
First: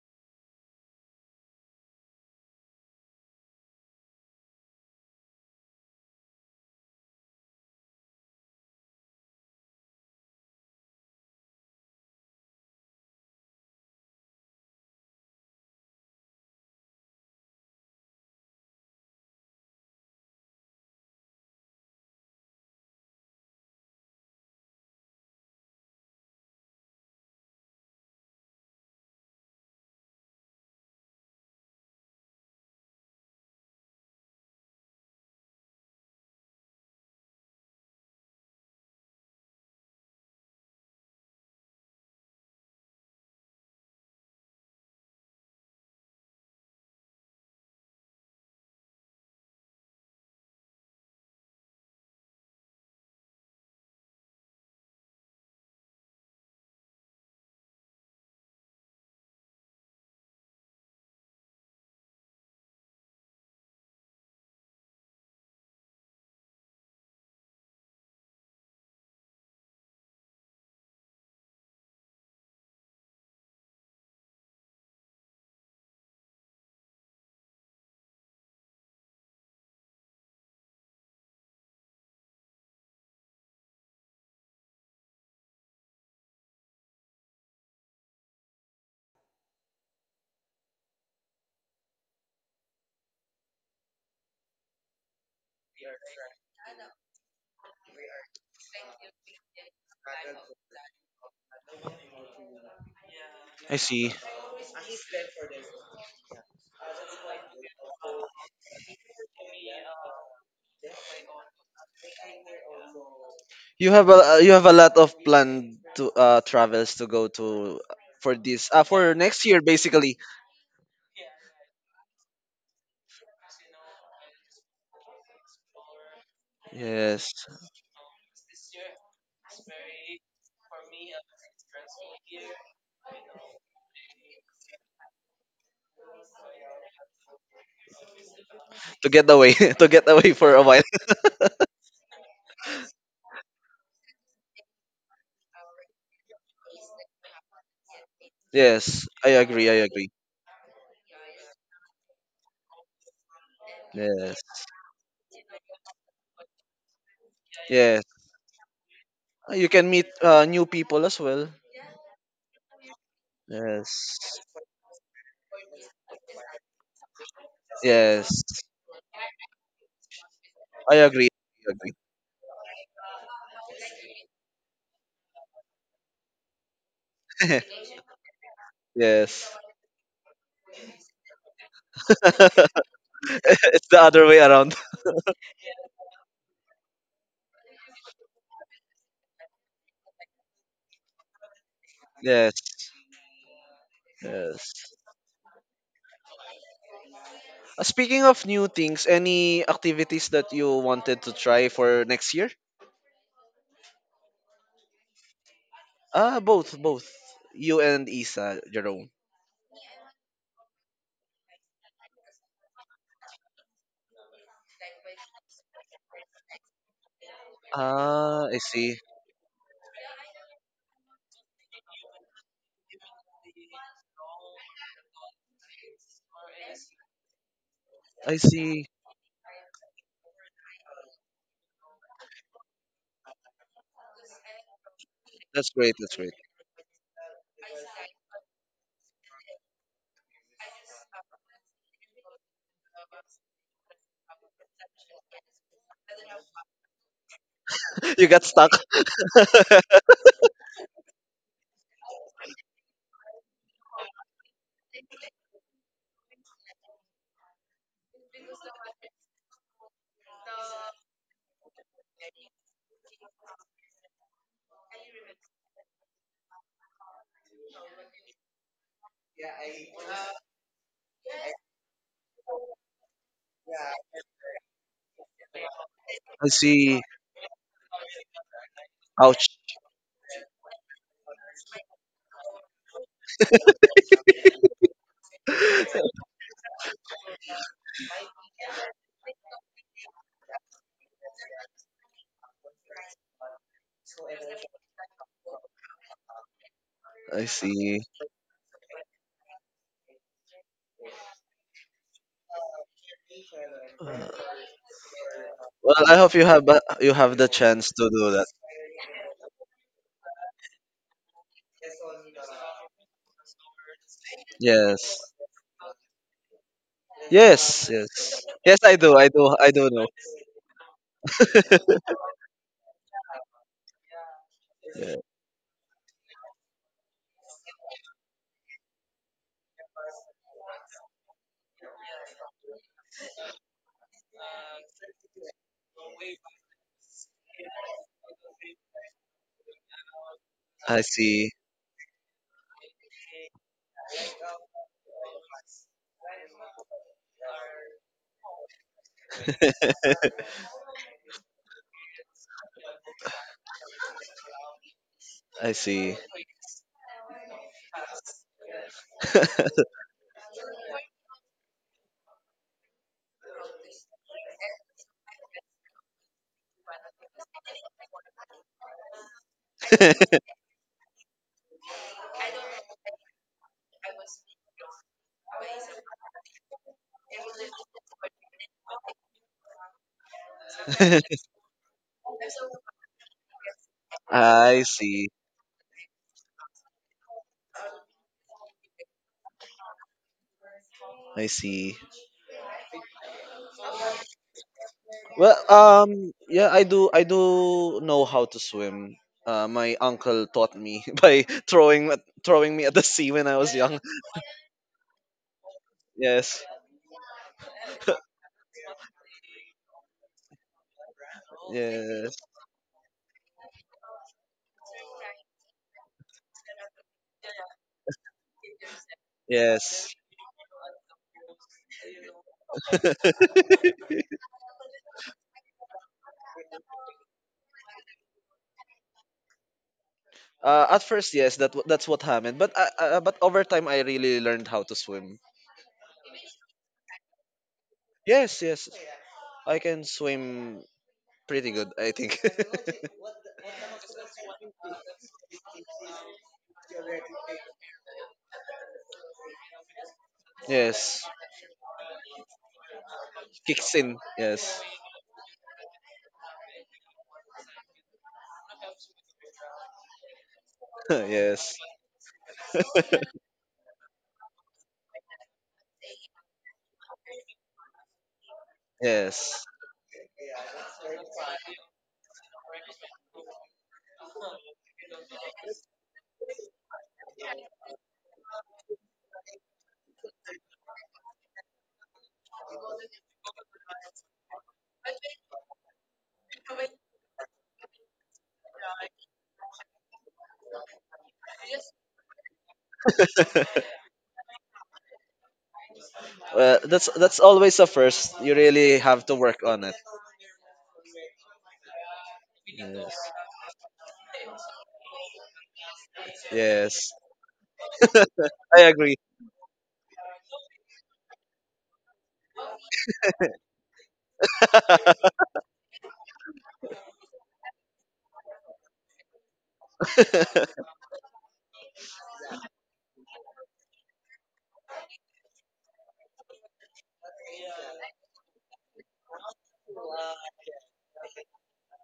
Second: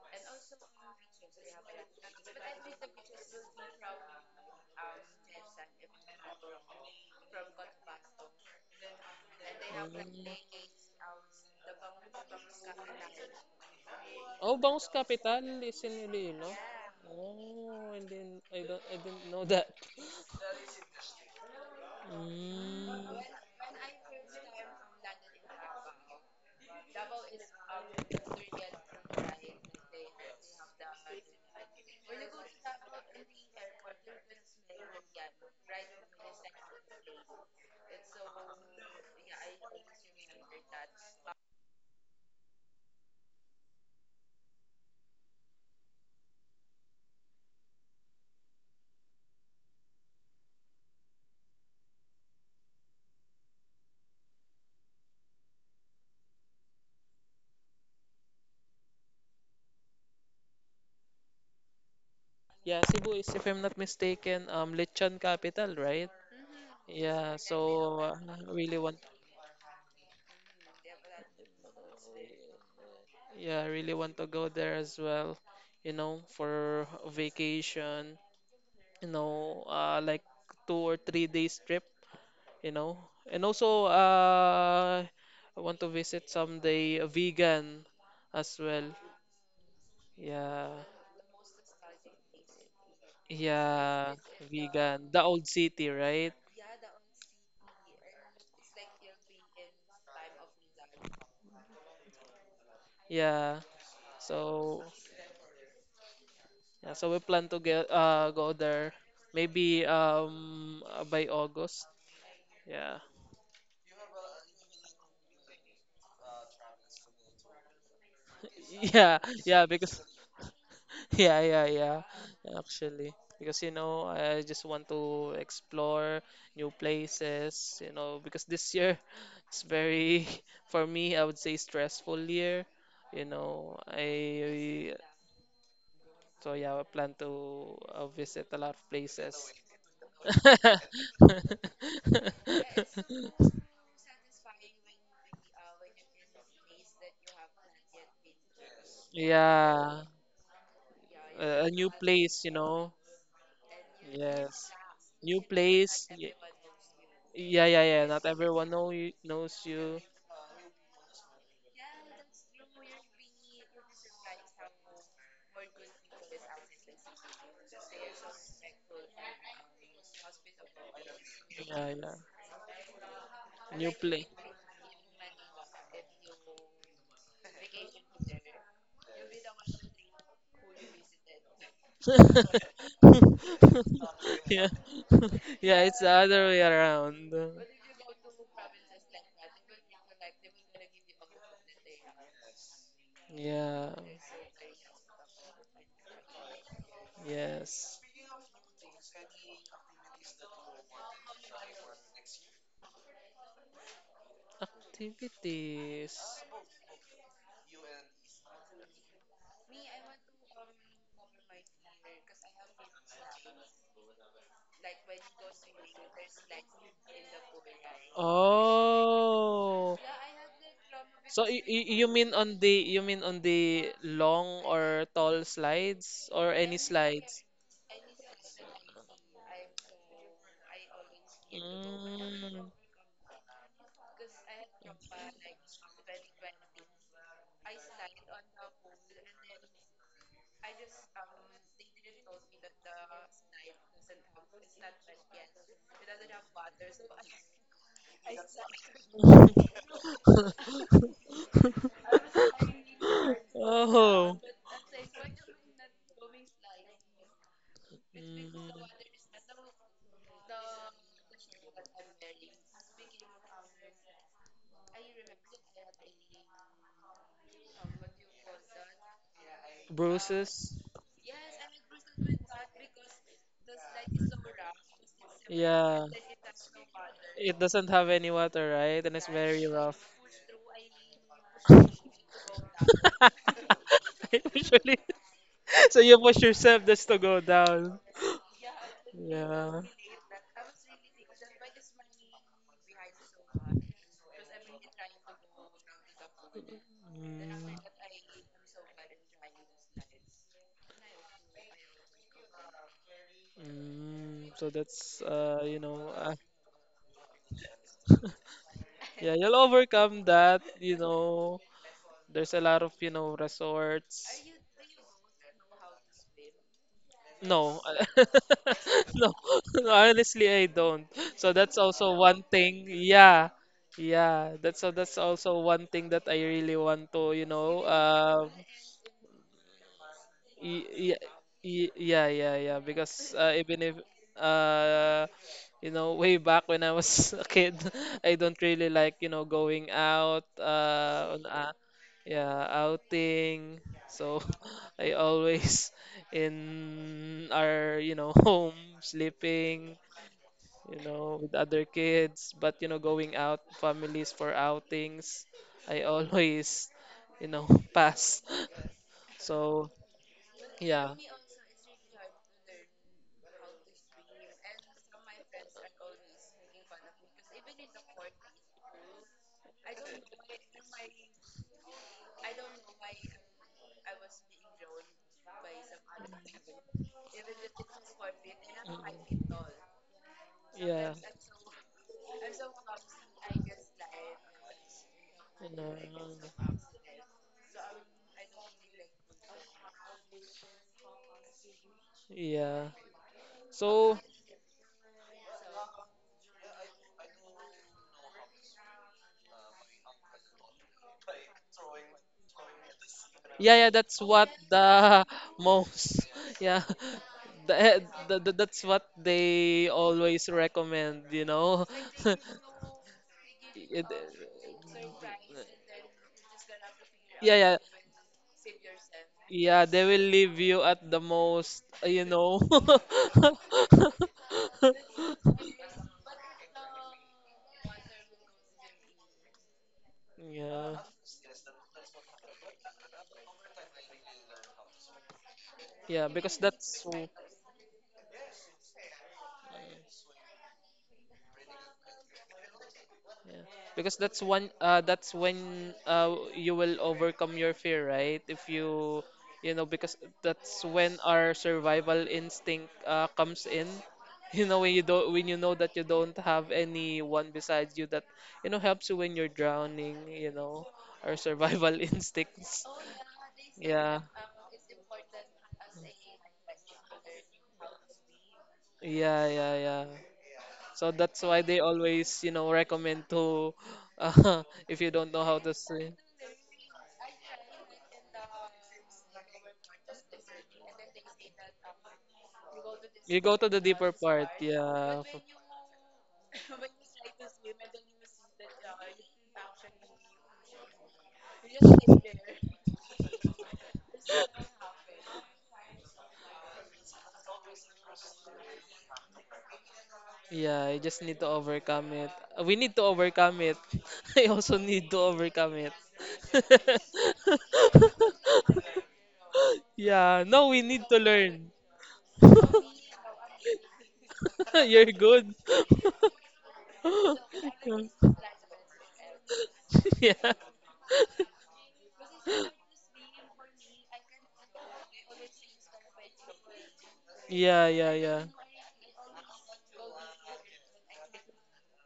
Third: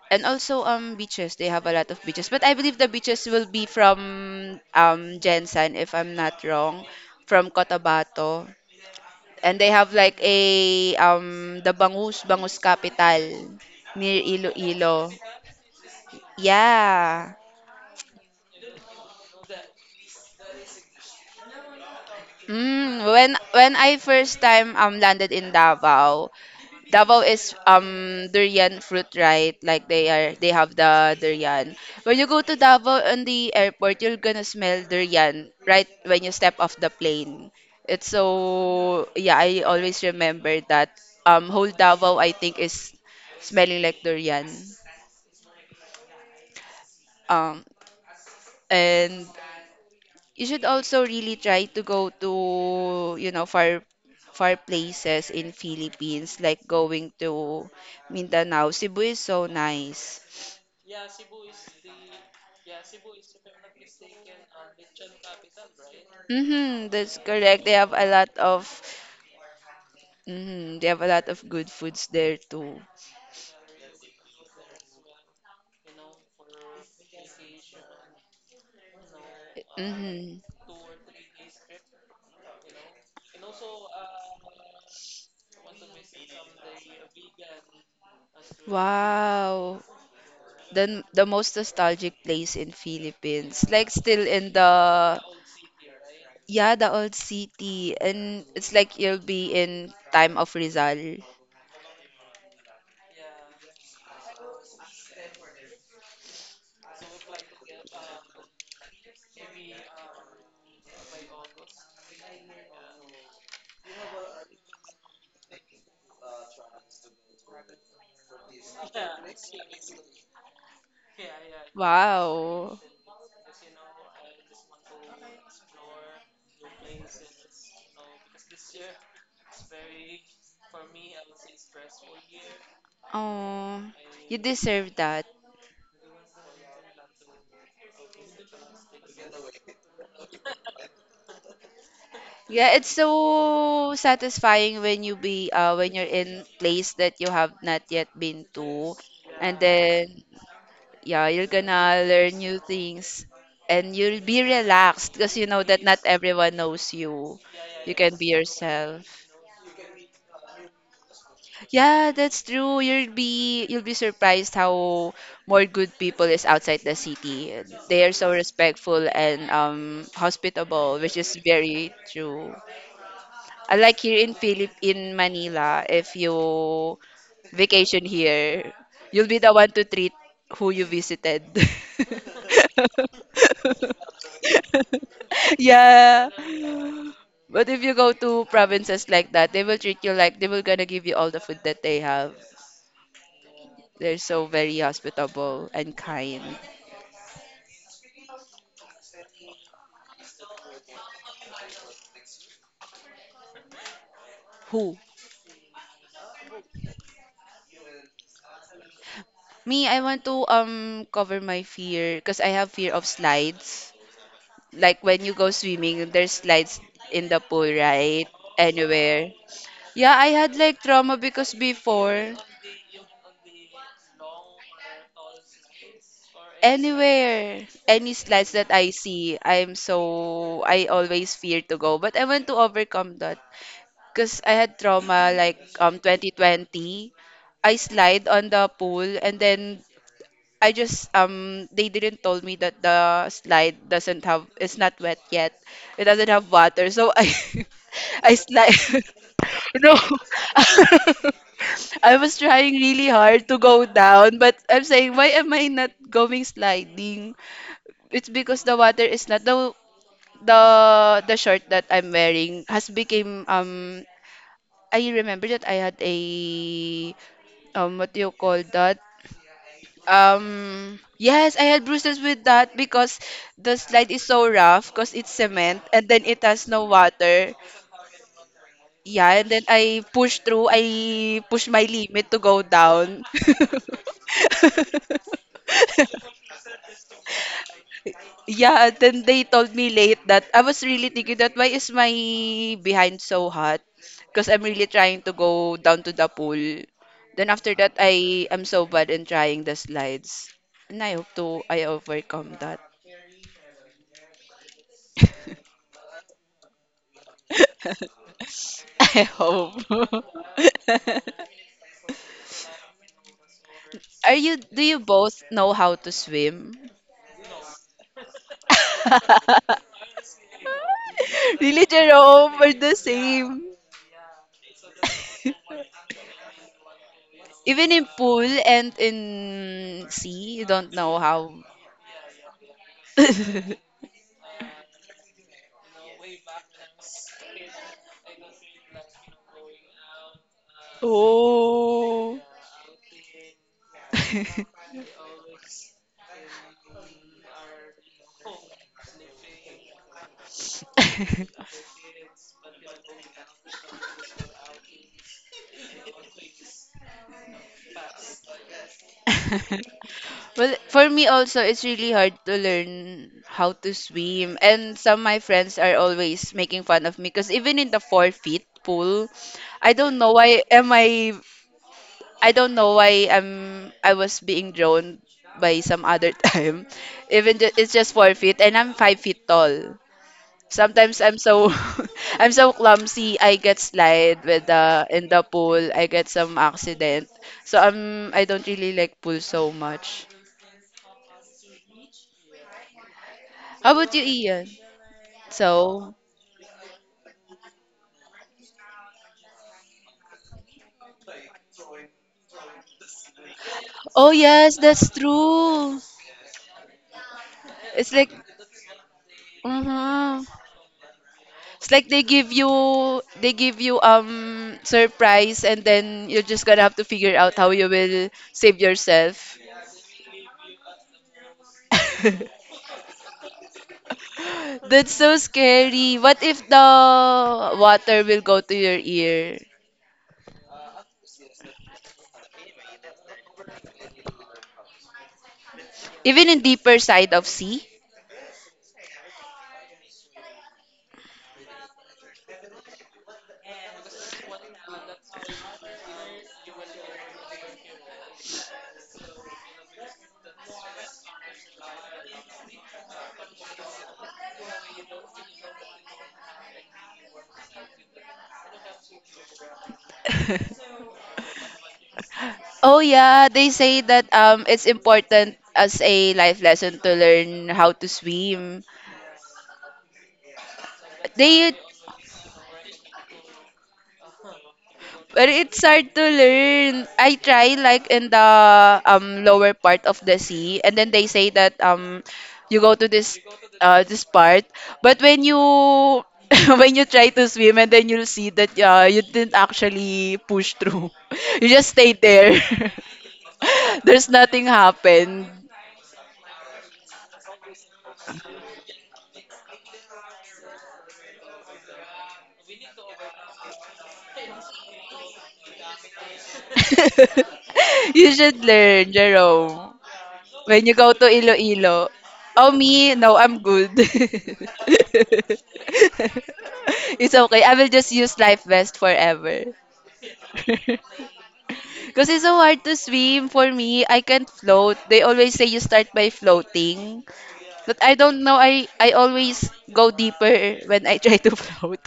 Speaker 2: and also beaches. They have a lot of beaches. But I believe the beaches will be from Jensen, if I'm not wrong, from Cotabato, and they have like a the Bangus Bangus capital near
Speaker 1: Oh, Bounce
Speaker 2: Iloilo.
Speaker 1: Capital is in Iloilo?
Speaker 2: Yeah.
Speaker 1: Oh, and then I didn't know that. Mm.
Speaker 2: Mm, when I first time landed in Davao, Davao is durian fruit, right? Like they have the durian. When you go to Davao on the airport, you're gonna smell durian right when you step off the plane. It's so yeah, I always remember that whole Davao, I think, is smelling like durian. Um and you should also really try to go to, you know, far places in Philippines, like going to Mindanao. Cebu is so nice.
Speaker 1: Yeah, Cebu is, if I'm not mistaken, Lechon capital, right?
Speaker 2: Mm-hmm, that's
Speaker 1: Yeah,
Speaker 2: correct. They have
Speaker 1: so
Speaker 2: a
Speaker 1: uh,
Speaker 2: lot
Speaker 1: I
Speaker 2: of
Speaker 1: really want,
Speaker 2: mm-hmm, they have a lot of good foods there too.
Speaker 1: yeah, I really want to go there as well, you know, for a vacation. You know, like
Speaker 2: Mm-hmm.
Speaker 1: 2 or 3 days trip, you know. And also, I want to visit someday a vegan as well.
Speaker 2: Wow.
Speaker 1: Yeah,
Speaker 2: The most nostalgic place in Philippines. Like
Speaker 1: yeah,
Speaker 2: still in the
Speaker 1: vegan. The old city, right?
Speaker 2: yeah, the old city, and it's like you'll be in time of Rizal.
Speaker 1: Yeah.
Speaker 3: I see.
Speaker 1: So, yeah, so we plan to get go there maybe by August. Yeah.
Speaker 3: You have a lot of planned to travels to go to for this for
Speaker 1: Yeah,
Speaker 3: next year
Speaker 1: yeah, because
Speaker 3: basically.
Speaker 1: yeah, yeah, yeah.
Speaker 2: Wow.
Speaker 1: Actually, because you know, I just want to explore new
Speaker 3: Yes.
Speaker 1: places, you know, because this year it's very, for me, I would say stressful year. You know,
Speaker 2: Oh, you deserve
Speaker 1: I
Speaker 2: that.
Speaker 1: so yeah, I plan to visit a lot of
Speaker 3: To get
Speaker 1: places.
Speaker 3: away to get away for a while.
Speaker 2: Yeah, it's so satisfying when you be when you're in place that you have not yet been to,
Speaker 3: Yes, I
Speaker 2: and
Speaker 3: agree. I
Speaker 1: Yeah,
Speaker 3: agree.
Speaker 2: then yeah,
Speaker 1: a
Speaker 2: you're
Speaker 1: a new
Speaker 2: gonna learn
Speaker 1: place, you
Speaker 2: new
Speaker 1: know.
Speaker 2: things, and you'll
Speaker 3: Yes.
Speaker 2: be
Speaker 1: Yes,
Speaker 2: relaxed because
Speaker 1: new
Speaker 2: you know that not
Speaker 1: place. y-
Speaker 2: everyone knows you.
Speaker 1: yeah, yeah,
Speaker 2: You
Speaker 3: Yes.
Speaker 1: yeah.
Speaker 2: can
Speaker 1: Not
Speaker 2: be
Speaker 1: everyone know
Speaker 2: yourself.
Speaker 1: you,
Speaker 3: Uh,
Speaker 1: knows
Speaker 3: You can
Speaker 1: you.
Speaker 3: meet new people as well.
Speaker 2: Yeah, that's true. You'll be
Speaker 3: Yes.
Speaker 2: surprised how more good people is outside the city. They are so
Speaker 3: Yes.
Speaker 2: respectful and
Speaker 3: I
Speaker 2: hospitable, which
Speaker 3: agree.
Speaker 2: is
Speaker 3: I
Speaker 1: Yeah,
Speaker 3: agree.
Speaker 2: very
Speaker 1: yeah.
Speaker 2: true.
Speaker 1: New
Speaker 2: Like here
Speaker 1: play.
Speaker 2: in Philip in Manila, if you vacation here, you'll be the
Speaker 3: Yes.
Speaker 2: one to treat who you visited.
Speaker 3: It's the other way
Speaker 1: Yeah.
Speaker 3: around.
Speaker 1: Yeah, it's the
Speaker 2: Yeah.
Speaker 1: other way around.
Speaker 2: But if you go to provinces like that, they will treat you like they will gonna give you all the food that they have.
Speaker 3: Yes.
Speaker 1: Yeah.
Speaker 2: They're so very
Speaker 3: Yes.
Speaker 2: hospitable and kind.
Speaker 3: Uh,
Speaker 1: Yes.
Speaker 3: Speaking of new things, any activities that you wanted to try for next year?
Speaker 2: Who?
Speaker 1: Activities.
Speaker 3: Ah, both, both. You and Isa, Jerome.
Speaker 2: Me, I want to cover my fear because I have fear of slides. Like when you go swimming, there's slides in the pool, right?
Speaker 3: Ah, I see.
Speaker 2: Anywhere.
Speaker 1: Oh.
Speaker 2: Yeah, I had like trauma
Speaker 1: So
Speaker 2: because
Speaker 1: you
Speaker 2: before,
Speaker 1: mean on the you mean on the long or tall slides or any slides?
Speaker 2: anywhere, any
Speaker 3: I
Speaker 2: slides that
Speaker 3: see.
Speaker 2: I see, I'm so, I always fear to go. But I want to
Speaker 1: Mm.
Speaker 2: overcome that because I had trauma like
Speaker 3: That's great. That's great.
Speaker 2: 2020. I slide on the pool, and then I just they didn't told me that the slide doesn't have, it's not wet yet. It doesn't have water. So I
Speaker 3: You
Speaker 2: I
Speaker 3: got stuck.
Speaker 2: slide no I was trying really hard to go down,
Speaker 1: Oh,
Speaker 2: but I'm saying why am I not going sliding? It's because the
Speaker 1: mm,
Speaker 2: water is not the the the shirt that I'm wearing has become I remember that I had a what do you call that?
Speaker 1: bruises.
Speaker 2: Yes, I had bruises with that because the slide is so rough because it's cement
Speaker 1: Yeah,
Speaker 2: and then it
Speaker 3: I
Speaker 2: has no
Speaker 3: see.
Speaker 2: water.
Speaker 1: it doesn't have any water, right? And it's
Speaker 2: Yeah,
Speaker 3: Ouch.
Speaker 2: and then
Speaker 1: very
Speaker 2: I
Speaker 1: rough.
Speaker 2: pushed through. I pushed my limit to go down.
Speaker 1: Usually, so you push yourself just to go down.
Speaker 2: Yeah, then they told
Speaker 1: Yeah.
Speaker 2: me late that I was really thinking that why is my behind so hot? Because I'm really trying to go down to the pool.
Speaker 3: I
Speaker 2: Then after
Speaker 1: Mm,
Speaker 2: that,
Speaker 3: see.
Speaker 2: I am so bad in trying the slides. And I hope to I overcome that.
Speaker 3: Uh,
Speaker 1: mm, so that's
Speaker 3: Well, I hope you have the chance to do that.
Speaker 2: I
Speaker 1: yeah, you'll
Speaker 2: hope.
Speaker 1: overcome that. You know, there's a lot of you know
Speaker 2: Are
Speaker 1: resorts.
Speaker 2: you do you
Speaker 3: Yes.
Speaker 2: both know how to swim?
Speaker 1: No.
Speaker 3: Yes. Yes. Yes, I do. I
Speaker 1: No.
Speaker 3: do. I do know.
Speaker 1: Honestly, I don't. So that's
Speaker 2: Really,
Speaker 1: also one
Speaker 2: Jerome, we're
Speaker 1: thing.
Speaker 2: the
Speaker 1: Yeah.
Speaker 2: same.
Speaker 1: Yeah. That's so that's
Speaker 3: Yeah.
Speaker 1: also one thing that I really want to, you know,
Speaker 2: Even in pool
Speaker 1: um.
Speaker 2: and in sea, you don't
Speaker 1: Y-
Speaker 2: know
Speaker 1: yeah,
Speaker 2: how.
Speaker 1: yeah, yeah, yeah. Because even if uh, you know, way back when I was a kid, I don't really like you know going out
Speaker 3: I
Speaker 1: on
Speaker 3: see.
Speaker 1: a
Speaker 2: Oh.
Speaker 1: yeah outing. So I always in our you know home sleeping you know with other kids. But you know going out families for outings,
Speaker 3: I
Speaker 1: I
Speaker 3: see.
Speaker 1: always you know pass. So
Speaker 2: Well, for
Speaker 1: yeah.
Speaker 2: me also, it's really hard to learn how to swim. And some of my friends are always making fun of me because even in the 4 feet pool, I don't know why am I I don't know why I was being drawn by some other time. Even it's just 4 feet and I'm 5 feet tall.
Speaker 1: Yeah.
Speaker 2: Sometimes I'm so I'm so clumsy. I get slide with
Speaker 3: I
Speaker 2: the
Speaker 3: see.
Speaker 2: in the
Speaker 1: And,
Speaker 2: pool. I get some accident. So I don't really like pool so much.
Speaker 3: I see.
Speaker 1: yeah.
Speaker 2: How about
Speaker 1: So
Speaker 2: you, Ian?
Speaker 3: Well,
Speaker 2: So,
Speaker 3: um, yeah, I do. I do know how to swim. My uncle taught me by throwing throwing me at the sea when I
Speaker 1: yeah,
Speaker 3: was
Speaker 1: yeah,
Speaker 3: young.
Speaker 1: that's
Speaker 2: oh
Speaker 1: what
Speaker 2: yes, that's
Speaker 1: the
Speaker 2: true.
Speaker 1: most
Speaker 3: Yes,
Speaker 1: yeah.
Speaker 2: It's like,
Speaker 1: That's what they
Speaker 2: mm-hmm.
Speaker 1: always recommend, you know.
Speaker 2: It's like
Speaker 3: yes,
Speaker 2: they give you
Speaker 1: It-
Speaker 2: surprise, and then you're just gonna have to figure
Speaker 1: yeah,
Speaker 2: out how
Speaker 1: yeah,
Speaker 2: you will save yourself.
Speaker 1: yeah. They
Speaker 3: yes.
Speaker 1: will leave you at the most, you know.
Speaker 2: That's so scary. What if the water will go to your ear?
Speaker 1: yeah,
Speaker 3: At first, yes, that's what happened. But but over time, I really learned how to swim.
Speaker 1: yeah,
Speaker 2: Even
Speaker 1: because
Speaker 2: in deeper
Speaker 1: that's. So-
Speaker 2: side of sea?
Speaker 3: Yes, yes, I can swim pretty good. I think.
Speaker 1: Yeah. Because that's one that's when you will overcome your fear, right? If you you know because that's when
Speaker 3: Yes,
Speaker 1: our survival instinct comes in.
Speaker 3: kicks in.
Speaker 1: You know
Speaker 3: Yes,
Speaker 1: when you don't when you know that you don't have anyone besides you that you know helps you when you're drowning, you know, our
Speaker 3: yes.
Speaker 1: survival instincts.
Speaker 2: Oh yeah, they say
Speaker 1: Yeah.
Speaker 2: that it's important as a life lesson to learn how to swim.
Speaker 1: Yeah,
Speaker 3: Yes.
Speaker 1: yeah, yeah. So that's why
Speaker 2: They
Speaker 1: they always, you know, recommend to uh, if you don't know
Speaker 2: But
Speaker 1: how to
Speaker 2: it's hard
Speaker 1: swim.
Speaker 2: to learn. I try like in the lower part of the sea, and then they say that you go to this
Speaker 1: You go to the deeper
Speaker 2: this
Speaker 1: part,
Speaker 2: part, but
Speaker 1: yeah.
Speaker 2: when you when you try to swim, and then you'll see that you didn't actually push through. You just stayed there. There's nothing happened.
Speaker 3: Well, that's always a first. You really have to work on it.
Speaker 1: Yeah, you just need to overcome it. We need to
Speaker 3: Yes.
Speaker 1: overcome it. I also need to overcome it.
Speaker 3: Yes.
Speaker 2: You should
Speaker 3: I
Speaker 2: learn,
Speaker 3: agree.
Speaker 2: Jerome.
Speaker 1: Yeah, no, we
Speaker 2: When you
Speaker 1: need
Speaker 2: go
Speaker 1: to
Speaker 2: to
Speaker 1: learn.
Speaker 2: Iloilo. Oh, me? No, I'm good.
Speaker 1: You're good.
Speaker 2: It's okay. I will just use life vest forever.
Speaker 1: Yeah.
Speaker 2: Because it's so hard to swim for me. I can't float. They always say you start by floating.
Speaker 1: Yeah,
Speaker 2: But
Speaker 1: yeah,
Speaker 2: I don't
Speaker 1: yeah.
Speaker 2: know. I always go deeper when I try to float.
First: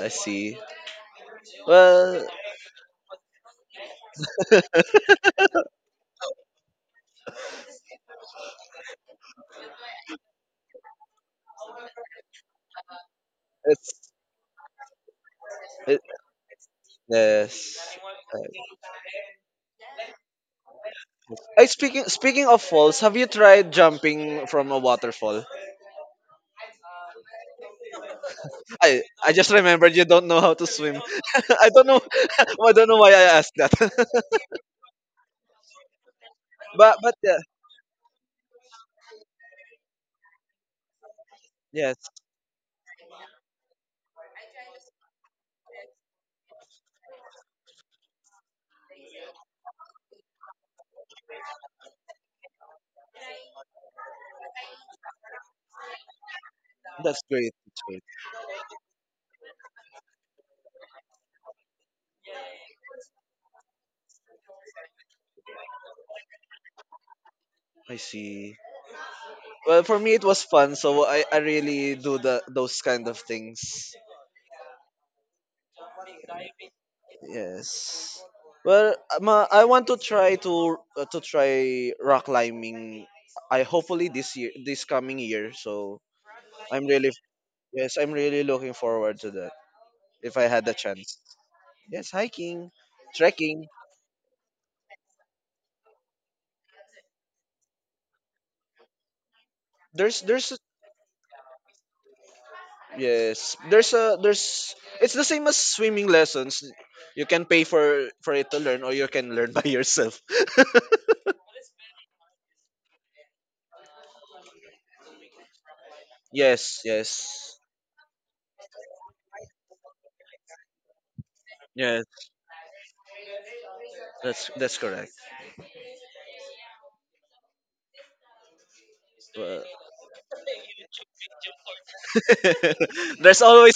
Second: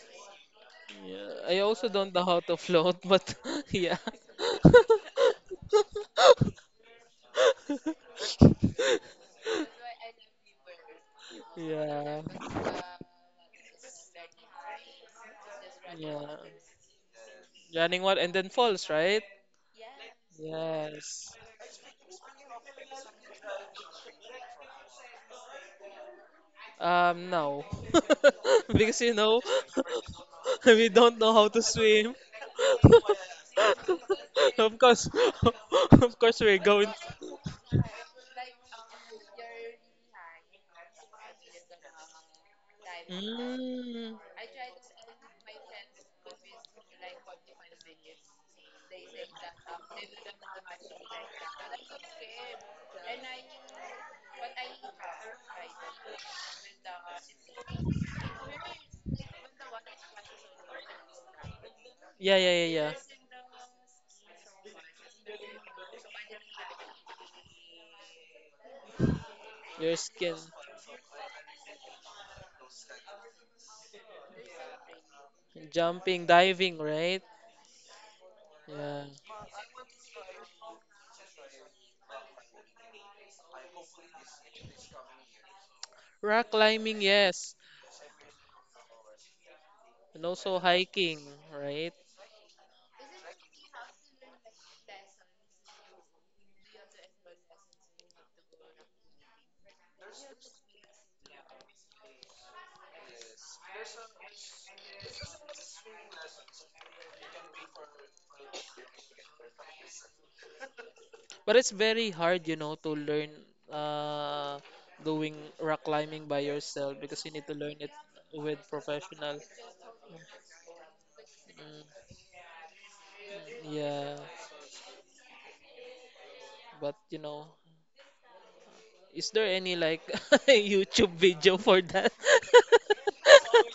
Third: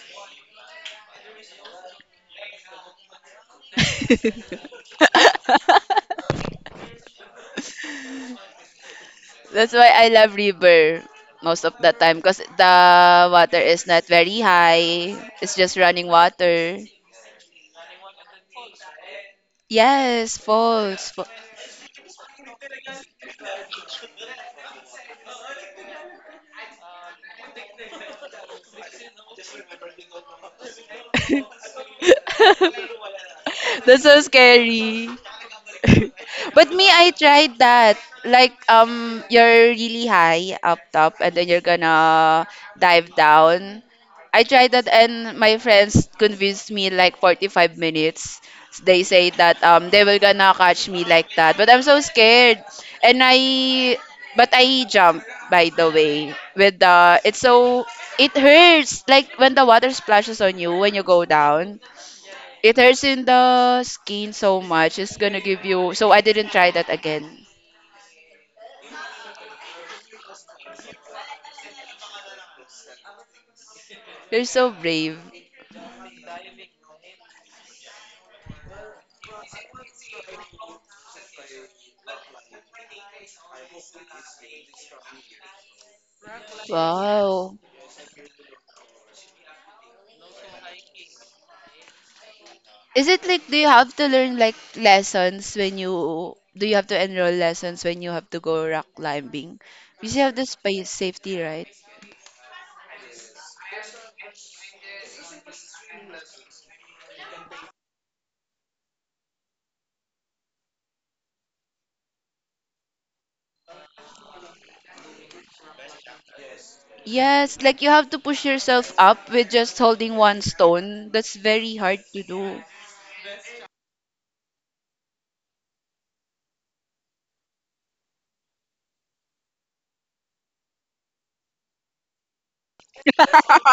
Speaker 3: I see.
Speaker 1: Yeah, I also don't know
Speaker 3: Well,
Speaker 1: how to float, but yeah.
Speaker 2: That's why I love river most of the time
Speaker 1: Yeah.
Speaker 2: because the water is not
Speaker 3: it's
Speaker 2: very high. It's just
Speaker 3: it,
Speaker 2: running
Speaker 1: Yeah.
Speaker 2: water.
Speaker 3: yes.
Speaker 1: Running one and then falls, right?
Speaker 2: Yes, falls.
Speaker 1: Yes.
Speaker 3: I speaking speaking of falls, have you tried jumping from a waterfall?
Speaker 1: No. Because
Speaker 3: I
Speaker 1: you know,
Speaker 3: just remembered you don't know how to
Speaker 1: we
Speaker 3: swim.
Speaker 1: don't know how to
Speaker 3: I don't know.
Speaker 1: swim.
Speaker 3: I don't know why I asked that.
Speaker 2: That's so
Speaker 1: Of course,
Speaker 2: scary.
Speaker 1: of course we're
Speaker 2: But me,
Speaker 1: going.
Speaker 3: But
Speaker 2: I
Speaker 3: yeah,
Speaker 2: tried that. Like, you're really high up top and then you're
Speaker 3: yes,
Speaker 2: gonna dive down.
Speaker 1: Mm.
Speaker 2: I tried that and my friends convinced me like 45 minutes. They say that they were gonna catch me like that. But I'm so scared. And I but I jump, by the way, with
Speaker 3: that's
Speaker 2: the it's
Speaker 3: great. That's
Speaker 2: so
Speaker 3: great.
Speaker 2: it hurts like when the water splashes on you when you go down.
Speaker 1: Yeah, yeah, yeah,
Speaker 2: It
Speaker 1: yeah.
Speaker 2: hurts in the skin so much. It's gonna give you. So I didn't try that again.
Speaker 3: I see. Well,
Speaker 1: Your
Speaker 3: for me it
Speaker 1: skin.
Speaker 3: was fun, so I really do the those kind of things.
Speaker 2: You're so brave.
Speaker 1: Jumping, diving, right?
Speaker 3: Yes. Well,
Speaker 1: Yeah.
Speaker 3: I want to try rock climbing. I hopefully this year, this coming year. So
Speaker 1: Rock
Speaker 3: I'm
Speaker 1: climbing,
Speaker 3: really
Speaker 1: yes.
Speaker 2: Wow.
Speaker 3: yes, I'm really looking forward to that.
Speaker 1: And
Speaker 3: If I
Speaker 1: also
Speaker 3: had the chance,
Speaker 1: hiking, right?
Speaker 3: yes, hiking,
Speaker 2: Is it like do
Speaker 3: trekking.
Speaker 2: you have to learn like lessons when you do you have to enroll lessons when you have to go rock climbing? You
Speaker 3: There's
Speaker 2: still have the
Speaker 3: there's
Speaker 2: space safety, right?
Speaker 3: yes, there's a there's it's the same as swimming lessons. You can pay for it to learn, or you can learn by yourself.
Speaker 1: But it's very hard, you know, to learn uh going rock climbing by
Speaker 3: Yes,
Speaker 1: yourself because you need to
Speaker 3: yes,
Speaker 2: Yes,
Speaker 1: learn
Speaker 2: like
Speaker 1: it
Speaker 2: you have to push
Speaker 1: with
Speaker 2: yourself up
Speaker 1: professional.
Speaker 2: with just holding one stone. That's very
Speaker 3: yes.
Speaker 2: hard
Speaker 1: Mm,
Speaker 2: to do.
Speaker 1: yeah.
Speaker 3: That's correct.
Speaker 1: But you know, is there
Speaker 3: Well,
Speaker 1: any like YouTube video for that?
Speaker 3: there's always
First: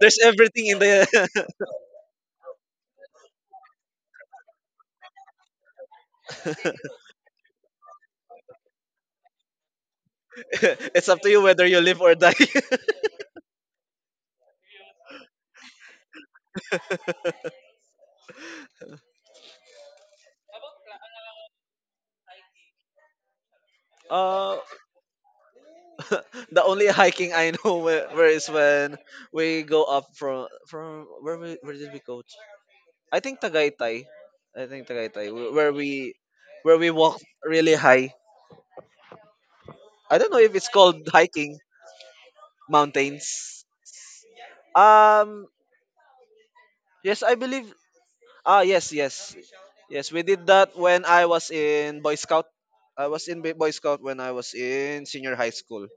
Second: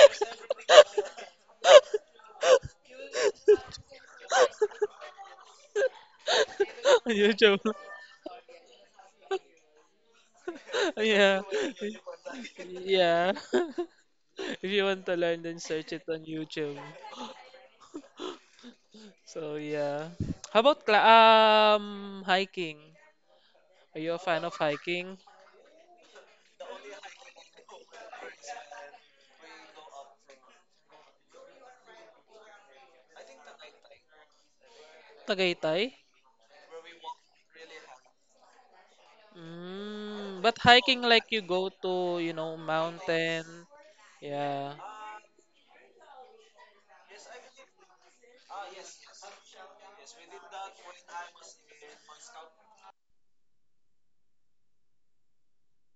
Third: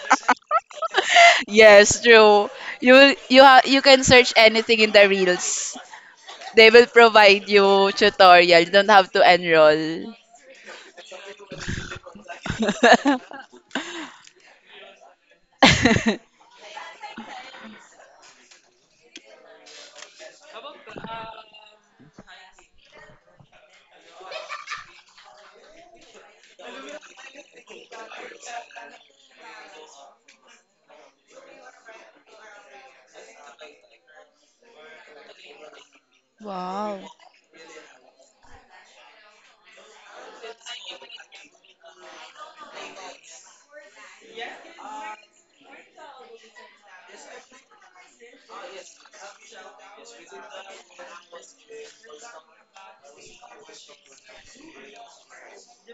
Speaker 3: there's everything in the.
Speaker 2: Yes, true. You can search anything in the reels. They will provide
Speaker 1: YouTube.
Speaker 2: you tutorial. You don't have to enroll.
Speaker 3: It's up to you
Speaker 1: Yeah.
Speaker 3: whether you live or die.
Speaker 1: Yeah. If you want to learn then search it on YouTube. So yeah. How about hiking? Are you a fan of
Speaker 3: uh,
Speaker 1: hiking?
Speaker 3: the only hiking I know where is when we go up from where where did we go? To? I think Tagaytay. I think Tagaytay
Speaker 1: Tagaytay?
Speaker 3: where we
Speaker 2: Wow.
Speaker 3: walk really high. I don't know
Speaker 1: Mm,
Speaker 3: if
Speaker 1: but
Speaker 3: it's
Speaker 1: hiking
Speaker 3: called
Speaker 1: like you
Speaker 3: hiking
Speaker 1: go to, you know, mountain.
Speaker 3: mountains.
Speaker 1: Yeah.
Speaker 3: Um yes, I believe Ah, yes, yes. Yes, we did that when I was in Boy Scout. I was in Boy Scout when I was in senior high school.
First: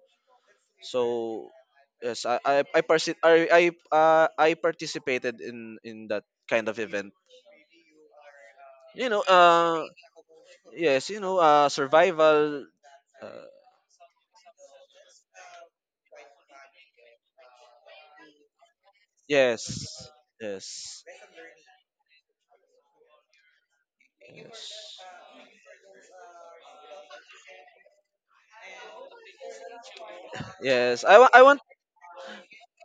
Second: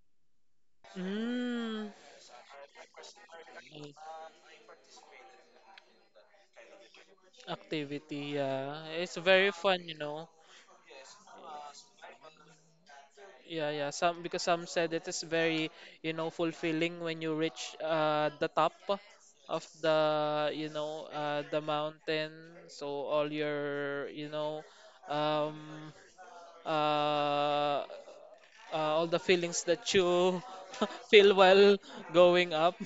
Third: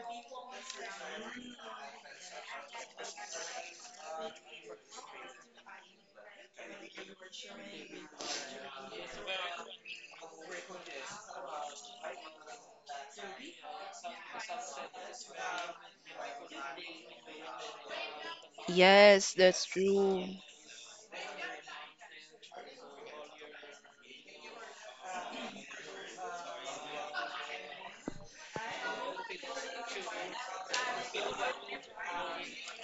Speaker 3: So,
Speaker 1: Mm,
Speaker 3: yes, I, parsi- I participated in that kind of event.
Speaker 1: activity, yeah.
Speaker 3: You
Speaker 1: It's
Speaker 3: know,
Speaker 1: very fun, you know.
Speaker 3: yes, you know, survival uh,
Speaker 1: Yeah, yeah. Some because some said it is very, you know, fulfilling when you reach the top
Speaker 2: Yes,
Speaker 1: of
Speaker 2: that's
Speaker 1: the,
Speaker 3: yes,
Speaker 2: true.
Speaker 1: you know,
Speaker 3: yes.
Speaker 1: the mountain. So all your, you know,
Speaker 3: Yes.
Speaker 1: um uh, all the feelings that you feel
Speaker 3: I want
Speaker 1: while going up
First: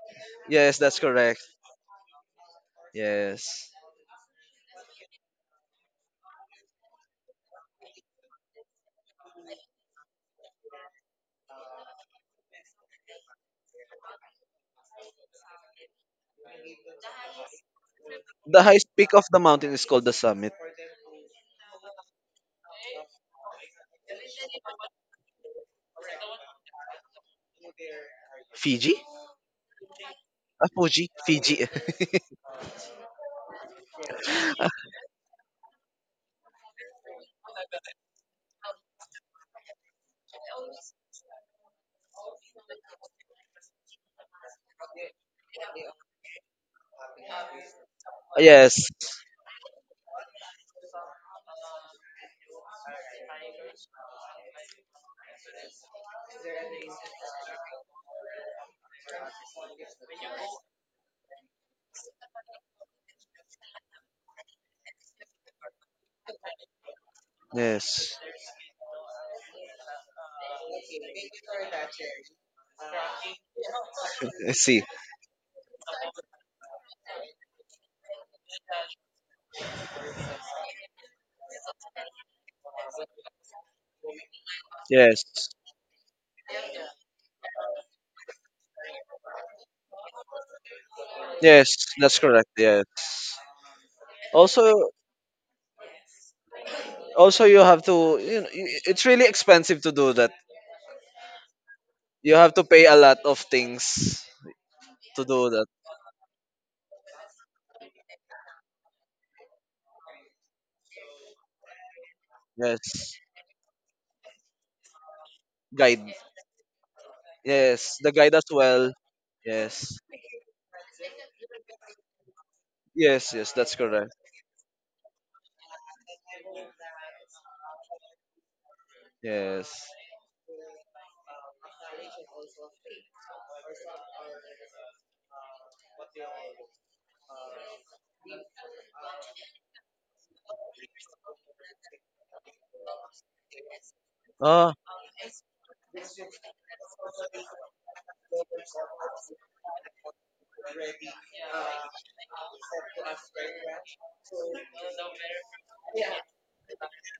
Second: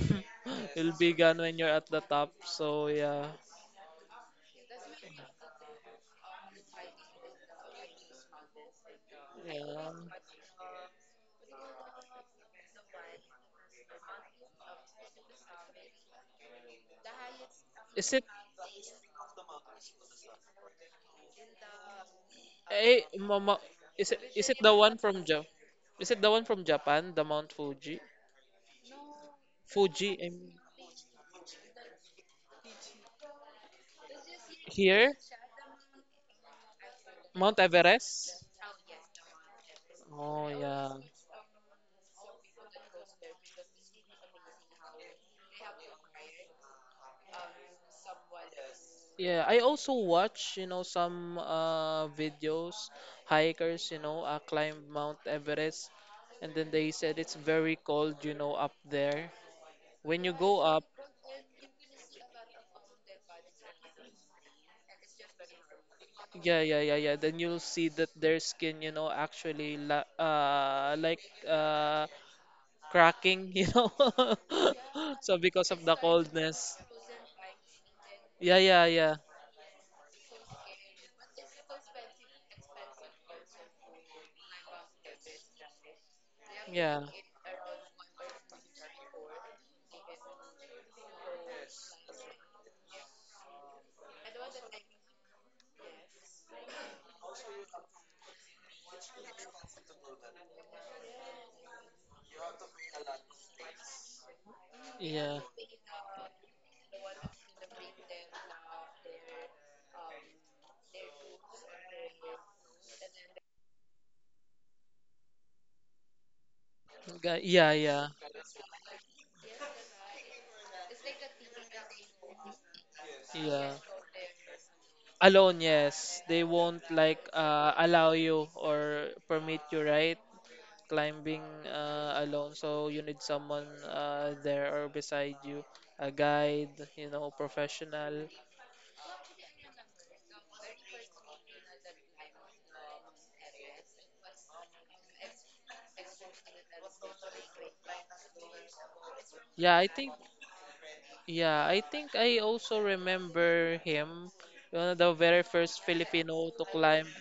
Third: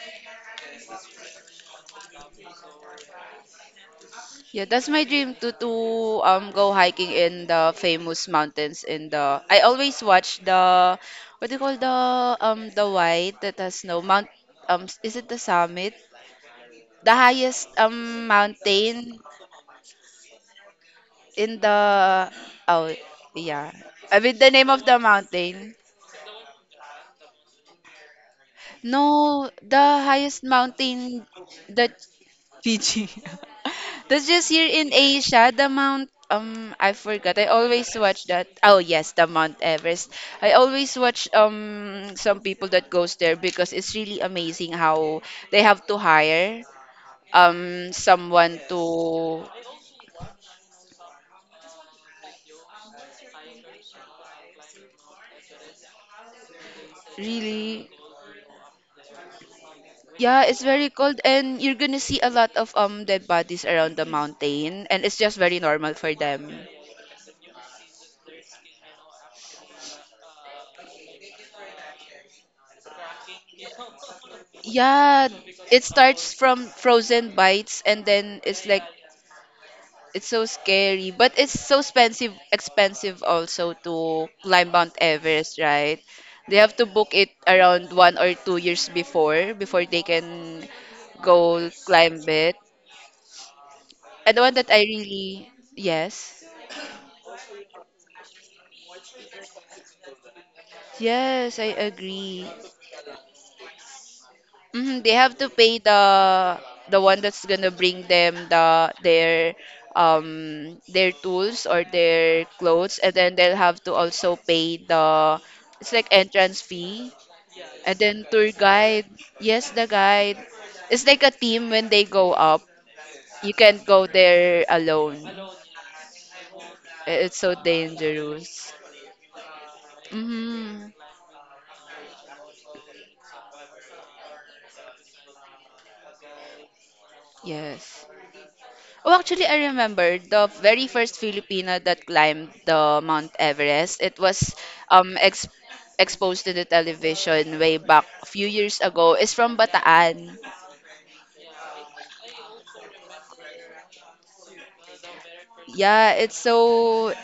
Speaker 3: Yes,
Speaker 1: will
Speaker 3: that's
Speaker 1: be gone
Speaker 3: correct.
Speaker 1: when you're at the top. So yeah,
Speaker 3: Yes.
Speaker 2: Yeah, that's my dream to go hiking in the famous mountains in the I
Speaker 1: yeah.
Speaker 2: always watch the what do you call the white that has snow mount, is it the summit? The highest
Speaker 1: Is it
Speaker 3: The highest peak
Speaker 2: mountain
Speaker 3: of the mountain is called the summit.
Speaker 2: in the oh
Speaker 1: eh mama?
Speaker 2: yeah. I mean
Speaker 1: Is
Speaker 2: the
Speaker 1: it
Speaker 2: name
Speaker 1: the
Speaker 2: of
Speaker 1: one
Speaker 2: the
Speaker 1: from Japan?
Speaker 2: mountain.
Speaker 1: Is it the one from Japan? The Mount Fuji?
Speaker 3: Fiji?
Speaker 2: No, the
Speaker 1: Fuji
Speaker 2: highest
Speaker 3: Ah, Fuji?
Speaker 2: mountain
Speaker 3: Fiji.
Speaker 2: that Fiji. That's just here in
Speaker 1: here?
Speaker 2: Asia, the Mount, I forgot. I
Speaker 1: Mount
Speaker 2: always watch
Speaker 1: Everest?
Speaker 2: that. Oh yes, the Mount Everest.
Speaker 1: Oh
Speaker 2: I
Speaker 1: yeah.
Speaker 2: always watch some people that goes there because it's really amazing how they have to hire someone
Speaker 3: yes.
Speaker 1: Yeah,
Speaker 2: to
Speaker 1: I also watch, you know, some videos, hikers, you know, climb Mount Everest, and then they said it's very
Speaker 2: really
Speaker 1: cold, you know, up there. When you
Speaker 2: yeah,
Speaker 1: go
Speaker 2: it's
Speaker 1: up,
Speaker 2: very cold and you're gonna see a lot of dead bodies around the mountain and it's just very normal for them.
Speaker 1: yeah, yeah, yeah, yeah, then you'll see that
Speaker 3: Yes.
Speaker 1: their skin, you know, actually la like cracking, you know.
Speaker 3: I see.
Speaker 2: Yeah,
Speaker 1: So because of
Speaker 2: it
Speaker 1: the
Speaker 2: starts from
Speaker 1: coldness.
Speaker 2: frozen bites and then
Speaker 1: Yeah,
Speaker 2: it's like
Speaker 1: yeah, yeah.
Speaker 2: it's so scary, but it's so expensive also to climb Mount
Speaker 3: Yes.
Speaker 2: Everest, right? They have to
Speaker 1: Yeah.
Speaker 2: book it around 1 or 2 years before they can go
Speaker 3: Yes,
Speaker 2: climb
Speaker 3: that's correct.
Speaker 2: it.
Speaker 3: Yes.
Speaker 2: And the one that I
Speaker 3: Also,
Speaker 2: really yes.
Speaker 3: you have to. You know, it's really expensive to do that.
Speaker 2: Yes, I
Speaker 3: You
Speaker 2: agree.
Speaker 3: have to pay a lot of things
Speaker 2: Hmm, they
Speaker 3: to
Speaker 2: have
Speaker 1: Yeah.
Speaker 2: to
Speaker 3: do that.
Speaker 2: pay the one that's gonna bring them their tools or their clothes and
Speaker 3: Yes.
Speaker 2: then they'll have to also pay the it's like
Speaker 3: Guide.
Speaker 2: entrance fee
Speaker 1: Yeah,
Speaker 2: and
Speaker 3: Yes.
Speaker 1: yeah.
Speaker 3: The
Speaker 2: then
Speaker 3: guide as
Speaker 2: tour
Speaker 3: well.
Speaker 2: guide yes the
Speaker 3: Yes.
Speaker 2: guide it's like a team when they go up
Speaker 3: Yes.
Speaker 2: you
Speaker 3: Yes.
Speaker 1: Yeah.
Speaker 3: That's
Speaker 2: can't go
Speaker 3: correct.
Speaker 2: there alone
Speaker 1: Alone, yes. They won't like
Speaker 2: it's so
Speaker 1: allow you
Speaker 2: dangerous.
Speaker 1: or permit you,
Speaker 3: Yes.
Speaker 1: right?
Speaker 2: Mm-hmm.
Speaker 1: Climbing alone, so you need someone there or beside you, a guide, you know,
Speaker 2: Yes.
Speaker 1: professional.
Speaker 2: Oh, actually, I remember the very first Filipino that climbed the Mount Everest. It was
Speaker 3: Ah.
Speaker 2: ex exposed to the television way back a few years ago. It's from
Speaker 1: Yeah, I think.
Speaker 2: Bataan.
Speaker 1: Yeah, I think I also remember him, one of the very first
Speaker 2: Yeah, it's
Speaker 1: Filipino to climb.
Speaker 2: so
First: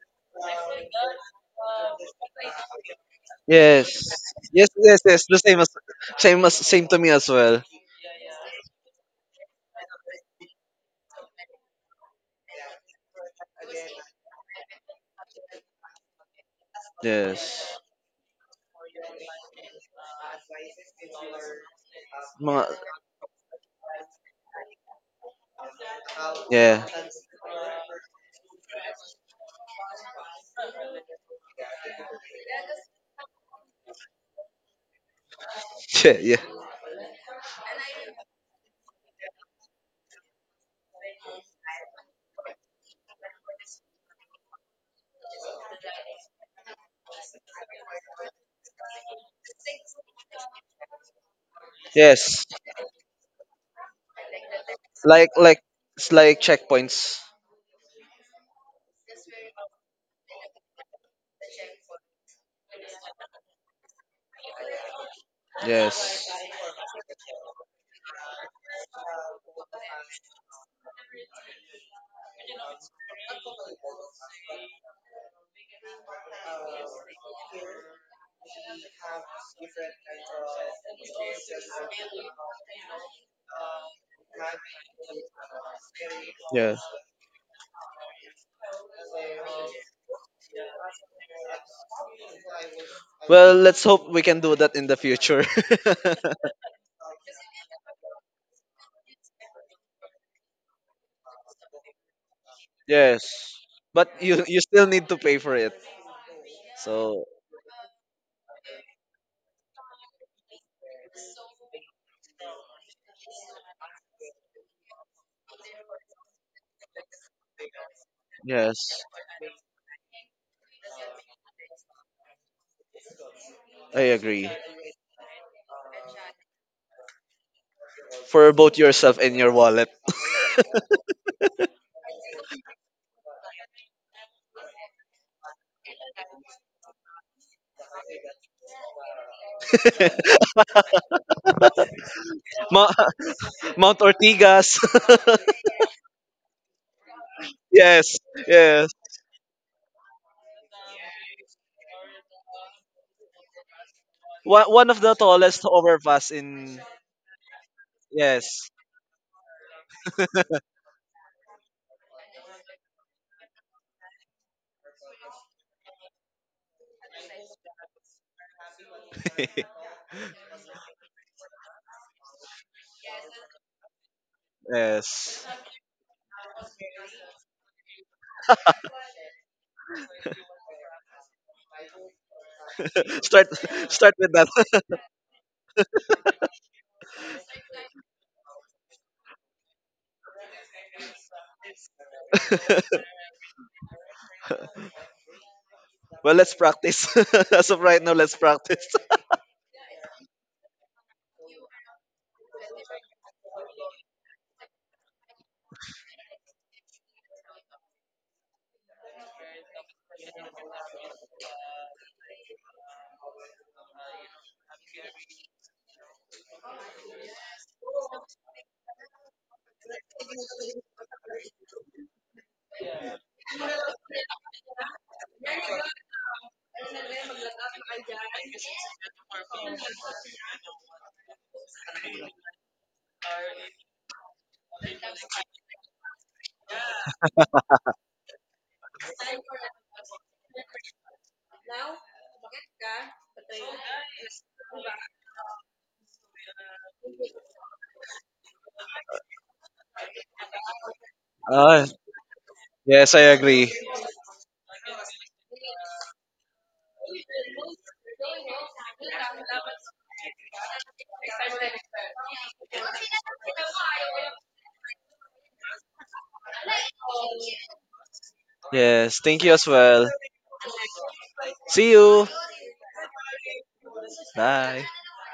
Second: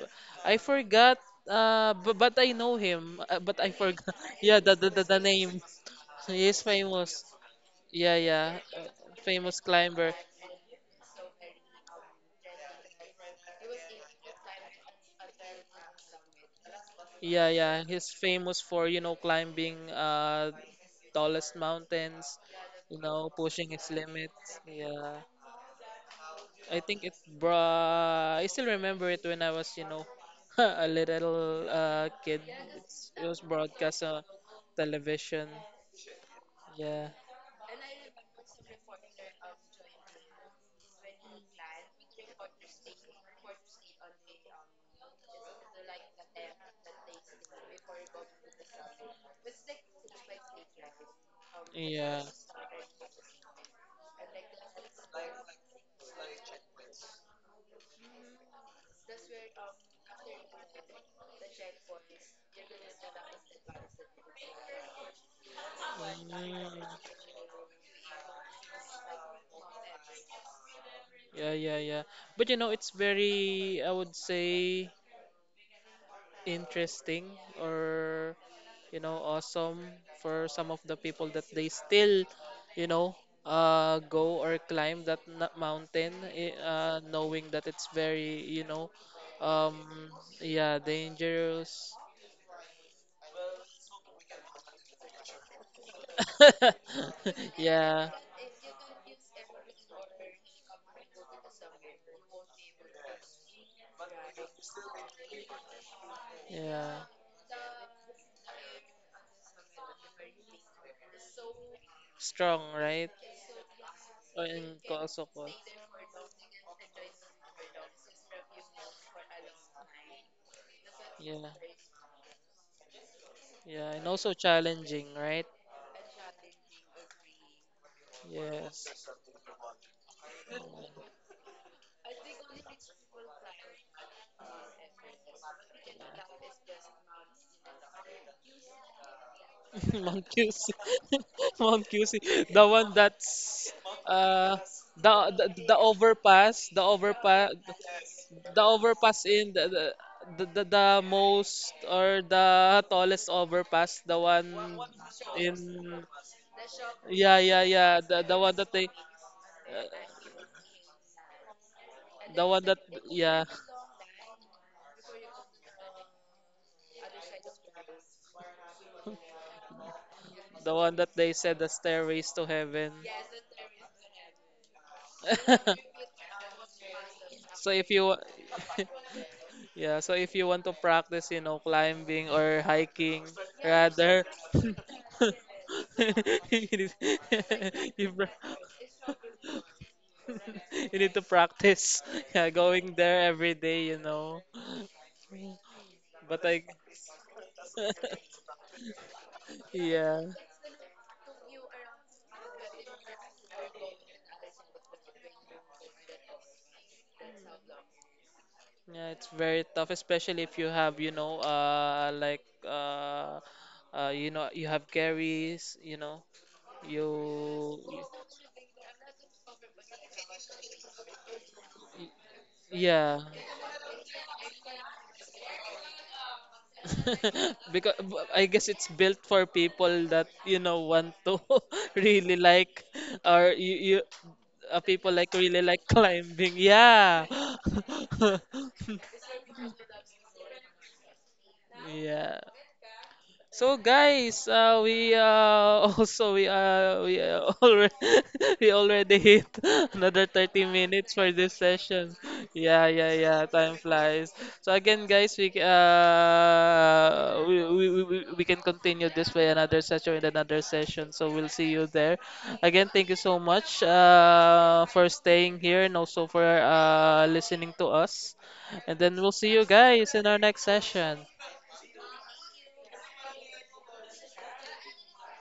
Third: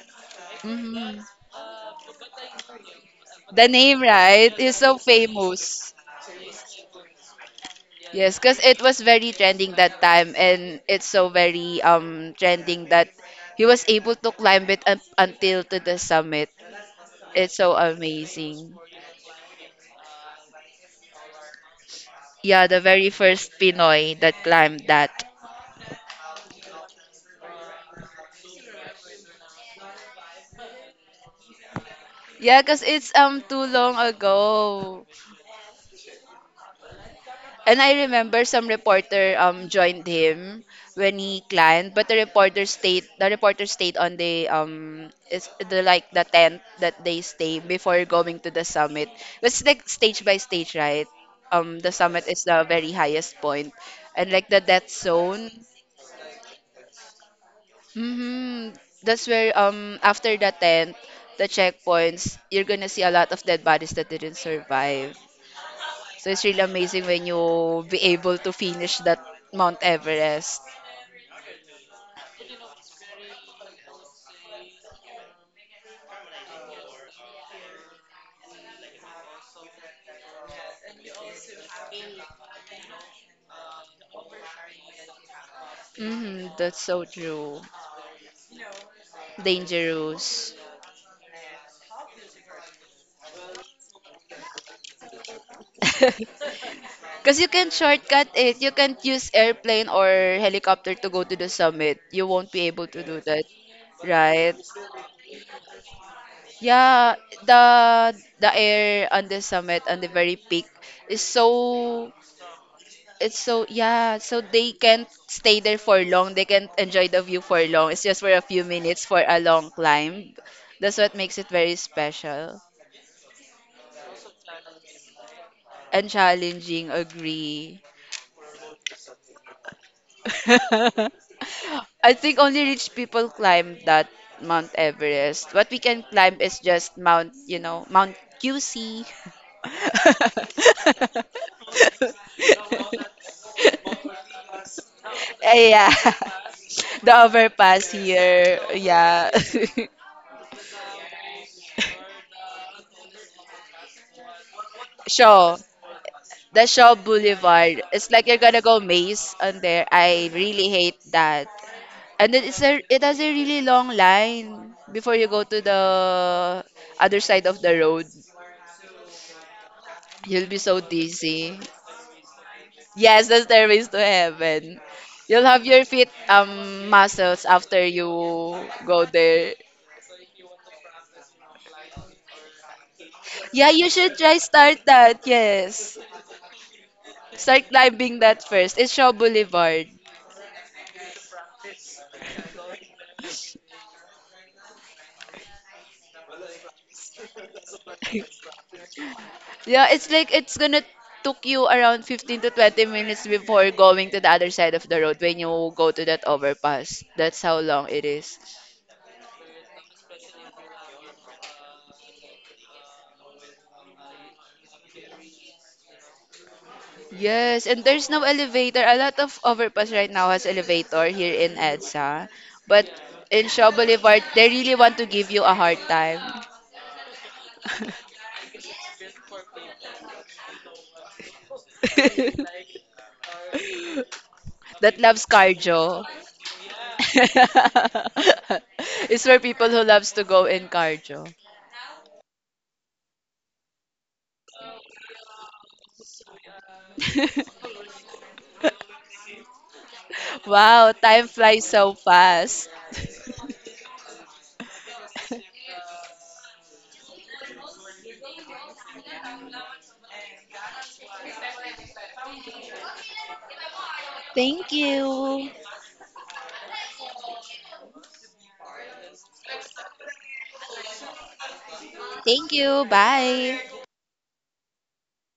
Speaker 1: I forgot,
Speaker 2: mhm.
Speaker 1: b but I know him, but
Speaker 2: The
Speaker 1: I
Speaker 3: Yes.
Speaker 2: name,
Speaker 1: forgot.
Speaker 2: right?
Speaker 1: Yeah,
Speaker 3: Yes.
Speaker 2: Is so
Speaker 3: Yes.
Speaker 1: the
Speaker 3: Yes. The same
Speaker 1: name.
Speaker 3: as
Speaker 2: famous.
Speaker 1: He is
Speaker 3: same to me
Speaker 1: famous.
Speaker 3: as well.
Speaker 1: Yeah,
Speaker 2: Yes,
Speaker 1: yeah,
Speaker 2: because it was very
Speaker 1: famous
Speaker 2: trending that
Speaker 1: climber.
Speaker 2: time, and it's so very trending that he was able to climb it up until to the summit.
Speaker 1: Yeah,
Speaker 2: It's so
Speaker 3: Yes.
Speaker 1: yeah. He's famous
Speaker 2: amazing.
Speaker 1: for, you know, climbing tallest mountains,
Speaker 2: Yeah,
Speaker 3: Mga.
Speaker 2: the
Speaker 1: you
Speaker 2: very
Speaker 1: know,
Speaker 2: first
Speaker 1: pushing his
Speaker 2: Pinoy that
Speaker 1: limits.
Speaker 2: climbed
Speaker 1: Yeah.
Speaker 2: that.
Speaker 3: Yeah.
Speaker 1: I still remember it when I was, you know, a little kid.
Speaker 2: Yeah, because it's
Speaker 1: It was
Speaker 2: too long
Speaker 1: broadcast on
Speaker 2: ago.
Speaker 1: television.
Speaker 3: Yeah.
Speaker 1: Yeah.
Speaker 2: And I remember some reporter joined him when he climbed, but the reporter stayed on the is the like the tent that they stay before going to the summit. It's like stage by stage, right? Um, the
Speaker 1: Yeah.
Speaker 2: summit is
Speaker 3: Yes,
Speaker 2: the very highest point. And like the death zone.
Speaker 3: like it's like checkpoints.
Speaker 2: Hmm. That's where after the tent, the checkpoints, you're gonna see a lot of dead bodies that didn't survive. So
Speaker 3: Yes.
Speaker 2: it's really
Speaker 1: Mm.
Speaker 2: amazing when you be able to finish that Mount Everest.
Speaker 1: Yeah, yeah, yeah. But you know, it's very, I would say, interesting or you know awesome for some of the people that they still you know go or climb that mountain
Speaker 2: Hmm.
Speaker 3: Yeah.
Speaker 2: That's so
Speaker 1: knowing
Speaker 2: true.
Speaker 1: that it's very you know um
Speaker 2: Dangerous.
Speaker 1: yeah dangerous
Speaker 3: Well, let's hope we can do that in the future.
Speaker 2: Because you can
Speaker 1: yeah
Speaker 2: shortcut it. You can't use airplane or helicopter to go to the summit. You won't be able to do that,
Speaker 3: yes. But
Speaker 2: right?
Speaker 3: you still need to pay for it.
Speaker 1: yeah
Speaker 2: Yeah,
Speaker 3: So,
Speaker 2: the the air on the summit on the very peak is so
Speaker 1: strong right.
Speaker 2: it's so, yeah, so
Speaker 1: Oh,
Speaker 2: they
Speaker 1: and
Speaker 2: can't
Speaker 1: also
Speaker 2: stay there for long. They can't enjoy the view for long. It's just for a few minutes
Speaker 3: yes,
Speaker 2: for a long climb. That's what makes
Speaker 1: yeah
Speaker 2: it very special
Speaker 1: yeah
Speaker 3: I
Speaker 1: and also
Speaker 3: agree.
Speaker 1: challenging right.
Speaker 2: and challenging. Agree.
Speaker 3: For
Speaker 1: Yeah.
Speaker 3: both yourself and your wallet.
Speaker 2: I think only rich people climb that Mount Everest. What we can climb is just Mount, you know, Mount QC.
Speaker 1: Mount QC. Mount QC. The one
Speaker 3: Ma-
Speaker 1: that's
Speaker 3: Mount
Speaker 1: uh
Speaker 3: Ortigas.
Speaker 1: the the, the
Speaker 2: Yeah,
Speaker 1: overpass,
Speaker 2: the overpass
Speaker 3: yes.
Speaker 2: here.
Speaker 1: the
Speaker 3: Yes.
Speaker 1: overpass
Speaker 2: Yeah,
Speaker 1: in the most or the tallest overpass, the one
Speaker 3: One, one of the
Speaker 2: Shaw,
Speaker 3: tallest
Speaker 1: in
Speaker 3: overpass
Speaker 2: the
Speaker 3: in
Speaker 2: Shaw
Speaker 1: yeah yeah
Speaker 2: Boulevard.
Speaker 1: yeah
Speaker 2: It's
Speaker 1: the
Speaker 2: like
Speaker 1: the
Speaker 2: you're
Speaker 1: one
Speaker 2: gonna
Speaker 1: that
Speaker 3: yes.
Speaker 2: go
Speaker 1: they
Speaker 2: maze on there.
Speaker 1: uh,
Speaker 2: I really hate that. And then
Speaker 1: the
Speaker 2: it's
Speaker 1: one that
Speaker 2: a it has a
Speaker 1: yeah
Speaker 2: really long line before you go to the other side of the road. You'll be
Speaker 1: the
Speaker 2: so
Speaker 1: one that they
Speaker 2: dizzy.
Speaker 1: said the stairways to heaven.
Speaker 2: Yes, the stairways to heaven. You'll
Speaker 3: Yes.
Speaker 2: have your feet muscles
Speaker 1: so
Speaker 2: after
Speaker 1: if
Speaker 2: you
Speaker 1: you wa-
Speaker 2: go there.
Speaker 1: Yeah, so if you want to practice, you know, climbing or hiking,
Speaker 3: Start
Speaker 2: Yeah, you
Speaker 3: start
Speaker 2: should
Speaker 1: rather,
Speaker 3: with
Speaker 2: try
Speaker 3: that.
Speaker 1: you
Speaker 2: start that. Yes.
Speaker 1: need,
Speaker 2: Start
Speaker 1: you
Speaker 2: climbing
Speaker 1: pra-
Speaker 2: that first. It's Shaw Boulevard.
Speaker 1: you need to practice. Yeah, going there every day, you know.
Speaker 3: Well,
Speaker 1: But
Speaker 3: let's
Speaker 1: I,
Speaker 3: practice. as of right now, let's practice.
Speaker 2: Yeah, it's
Speaker 1: yeah,
Speaker 2: like it's gonna took you around 15 to 20 minutes before going to the other side of the road when you go to that overpass. That's how long it is.
Speaker 1: yeah, it's very tough, especially if you have, you know, uh, you know, you have carries,
Speaker 2: Yes,
Speaker 1: you,
Speaker 2: and there's no elevator. A lot of overpass right now has elevator here in EDSA. But
Speaker 1: yeah,
Speaker 2: in Shaw Boulevard, they really want to give you a hard time.
Speaker 1: because I guess it's built for people that you know want to really like or you
Speaker 2: That
Speaker 1: people
Speaker 2: loves
Speaker 1: like really like
Speaker 2: cardio.
Speaker 1: climbing. Yeah.
Speaker 2: It's for people who loves to go in cardio.
Speaker 1: Yeah. So guys, we also we already we already hit another 30
Speaker 2: Wow,
Speaker 1: minutes
Speaker 2: time
Speaker 1: for this
Speaker 2: flies
Speaker 3: Ah,
Speaker 2: so
Speaker 1: session.
Speaker 2: fast.
Speaker 1: Yeah, yeah,
Speaker 3: yes, I
Speaker 1: yeah.
Speaker 3: agree.
Speaker 1: Time flies. So again, guys, we c- we can continue this way another session in another session. So we'll see you there. Again, thank you so much
Speaker 2: Thank
Speaker 1: for
Speaker 2: you.
Speaker 1: staying here and also for listening to us. And then
Speaker 3: Yes,
Speaker 1: we'll
Speaker 3: thank
Speaker 1: see
Speaker 3: you
Speaker 1: you
Speaker 3: as well.
Speaker 1: guys in our next session.
Speaker 3: See you.
Speaker 2: Thank you. Bye.
Speaker 3: Bye.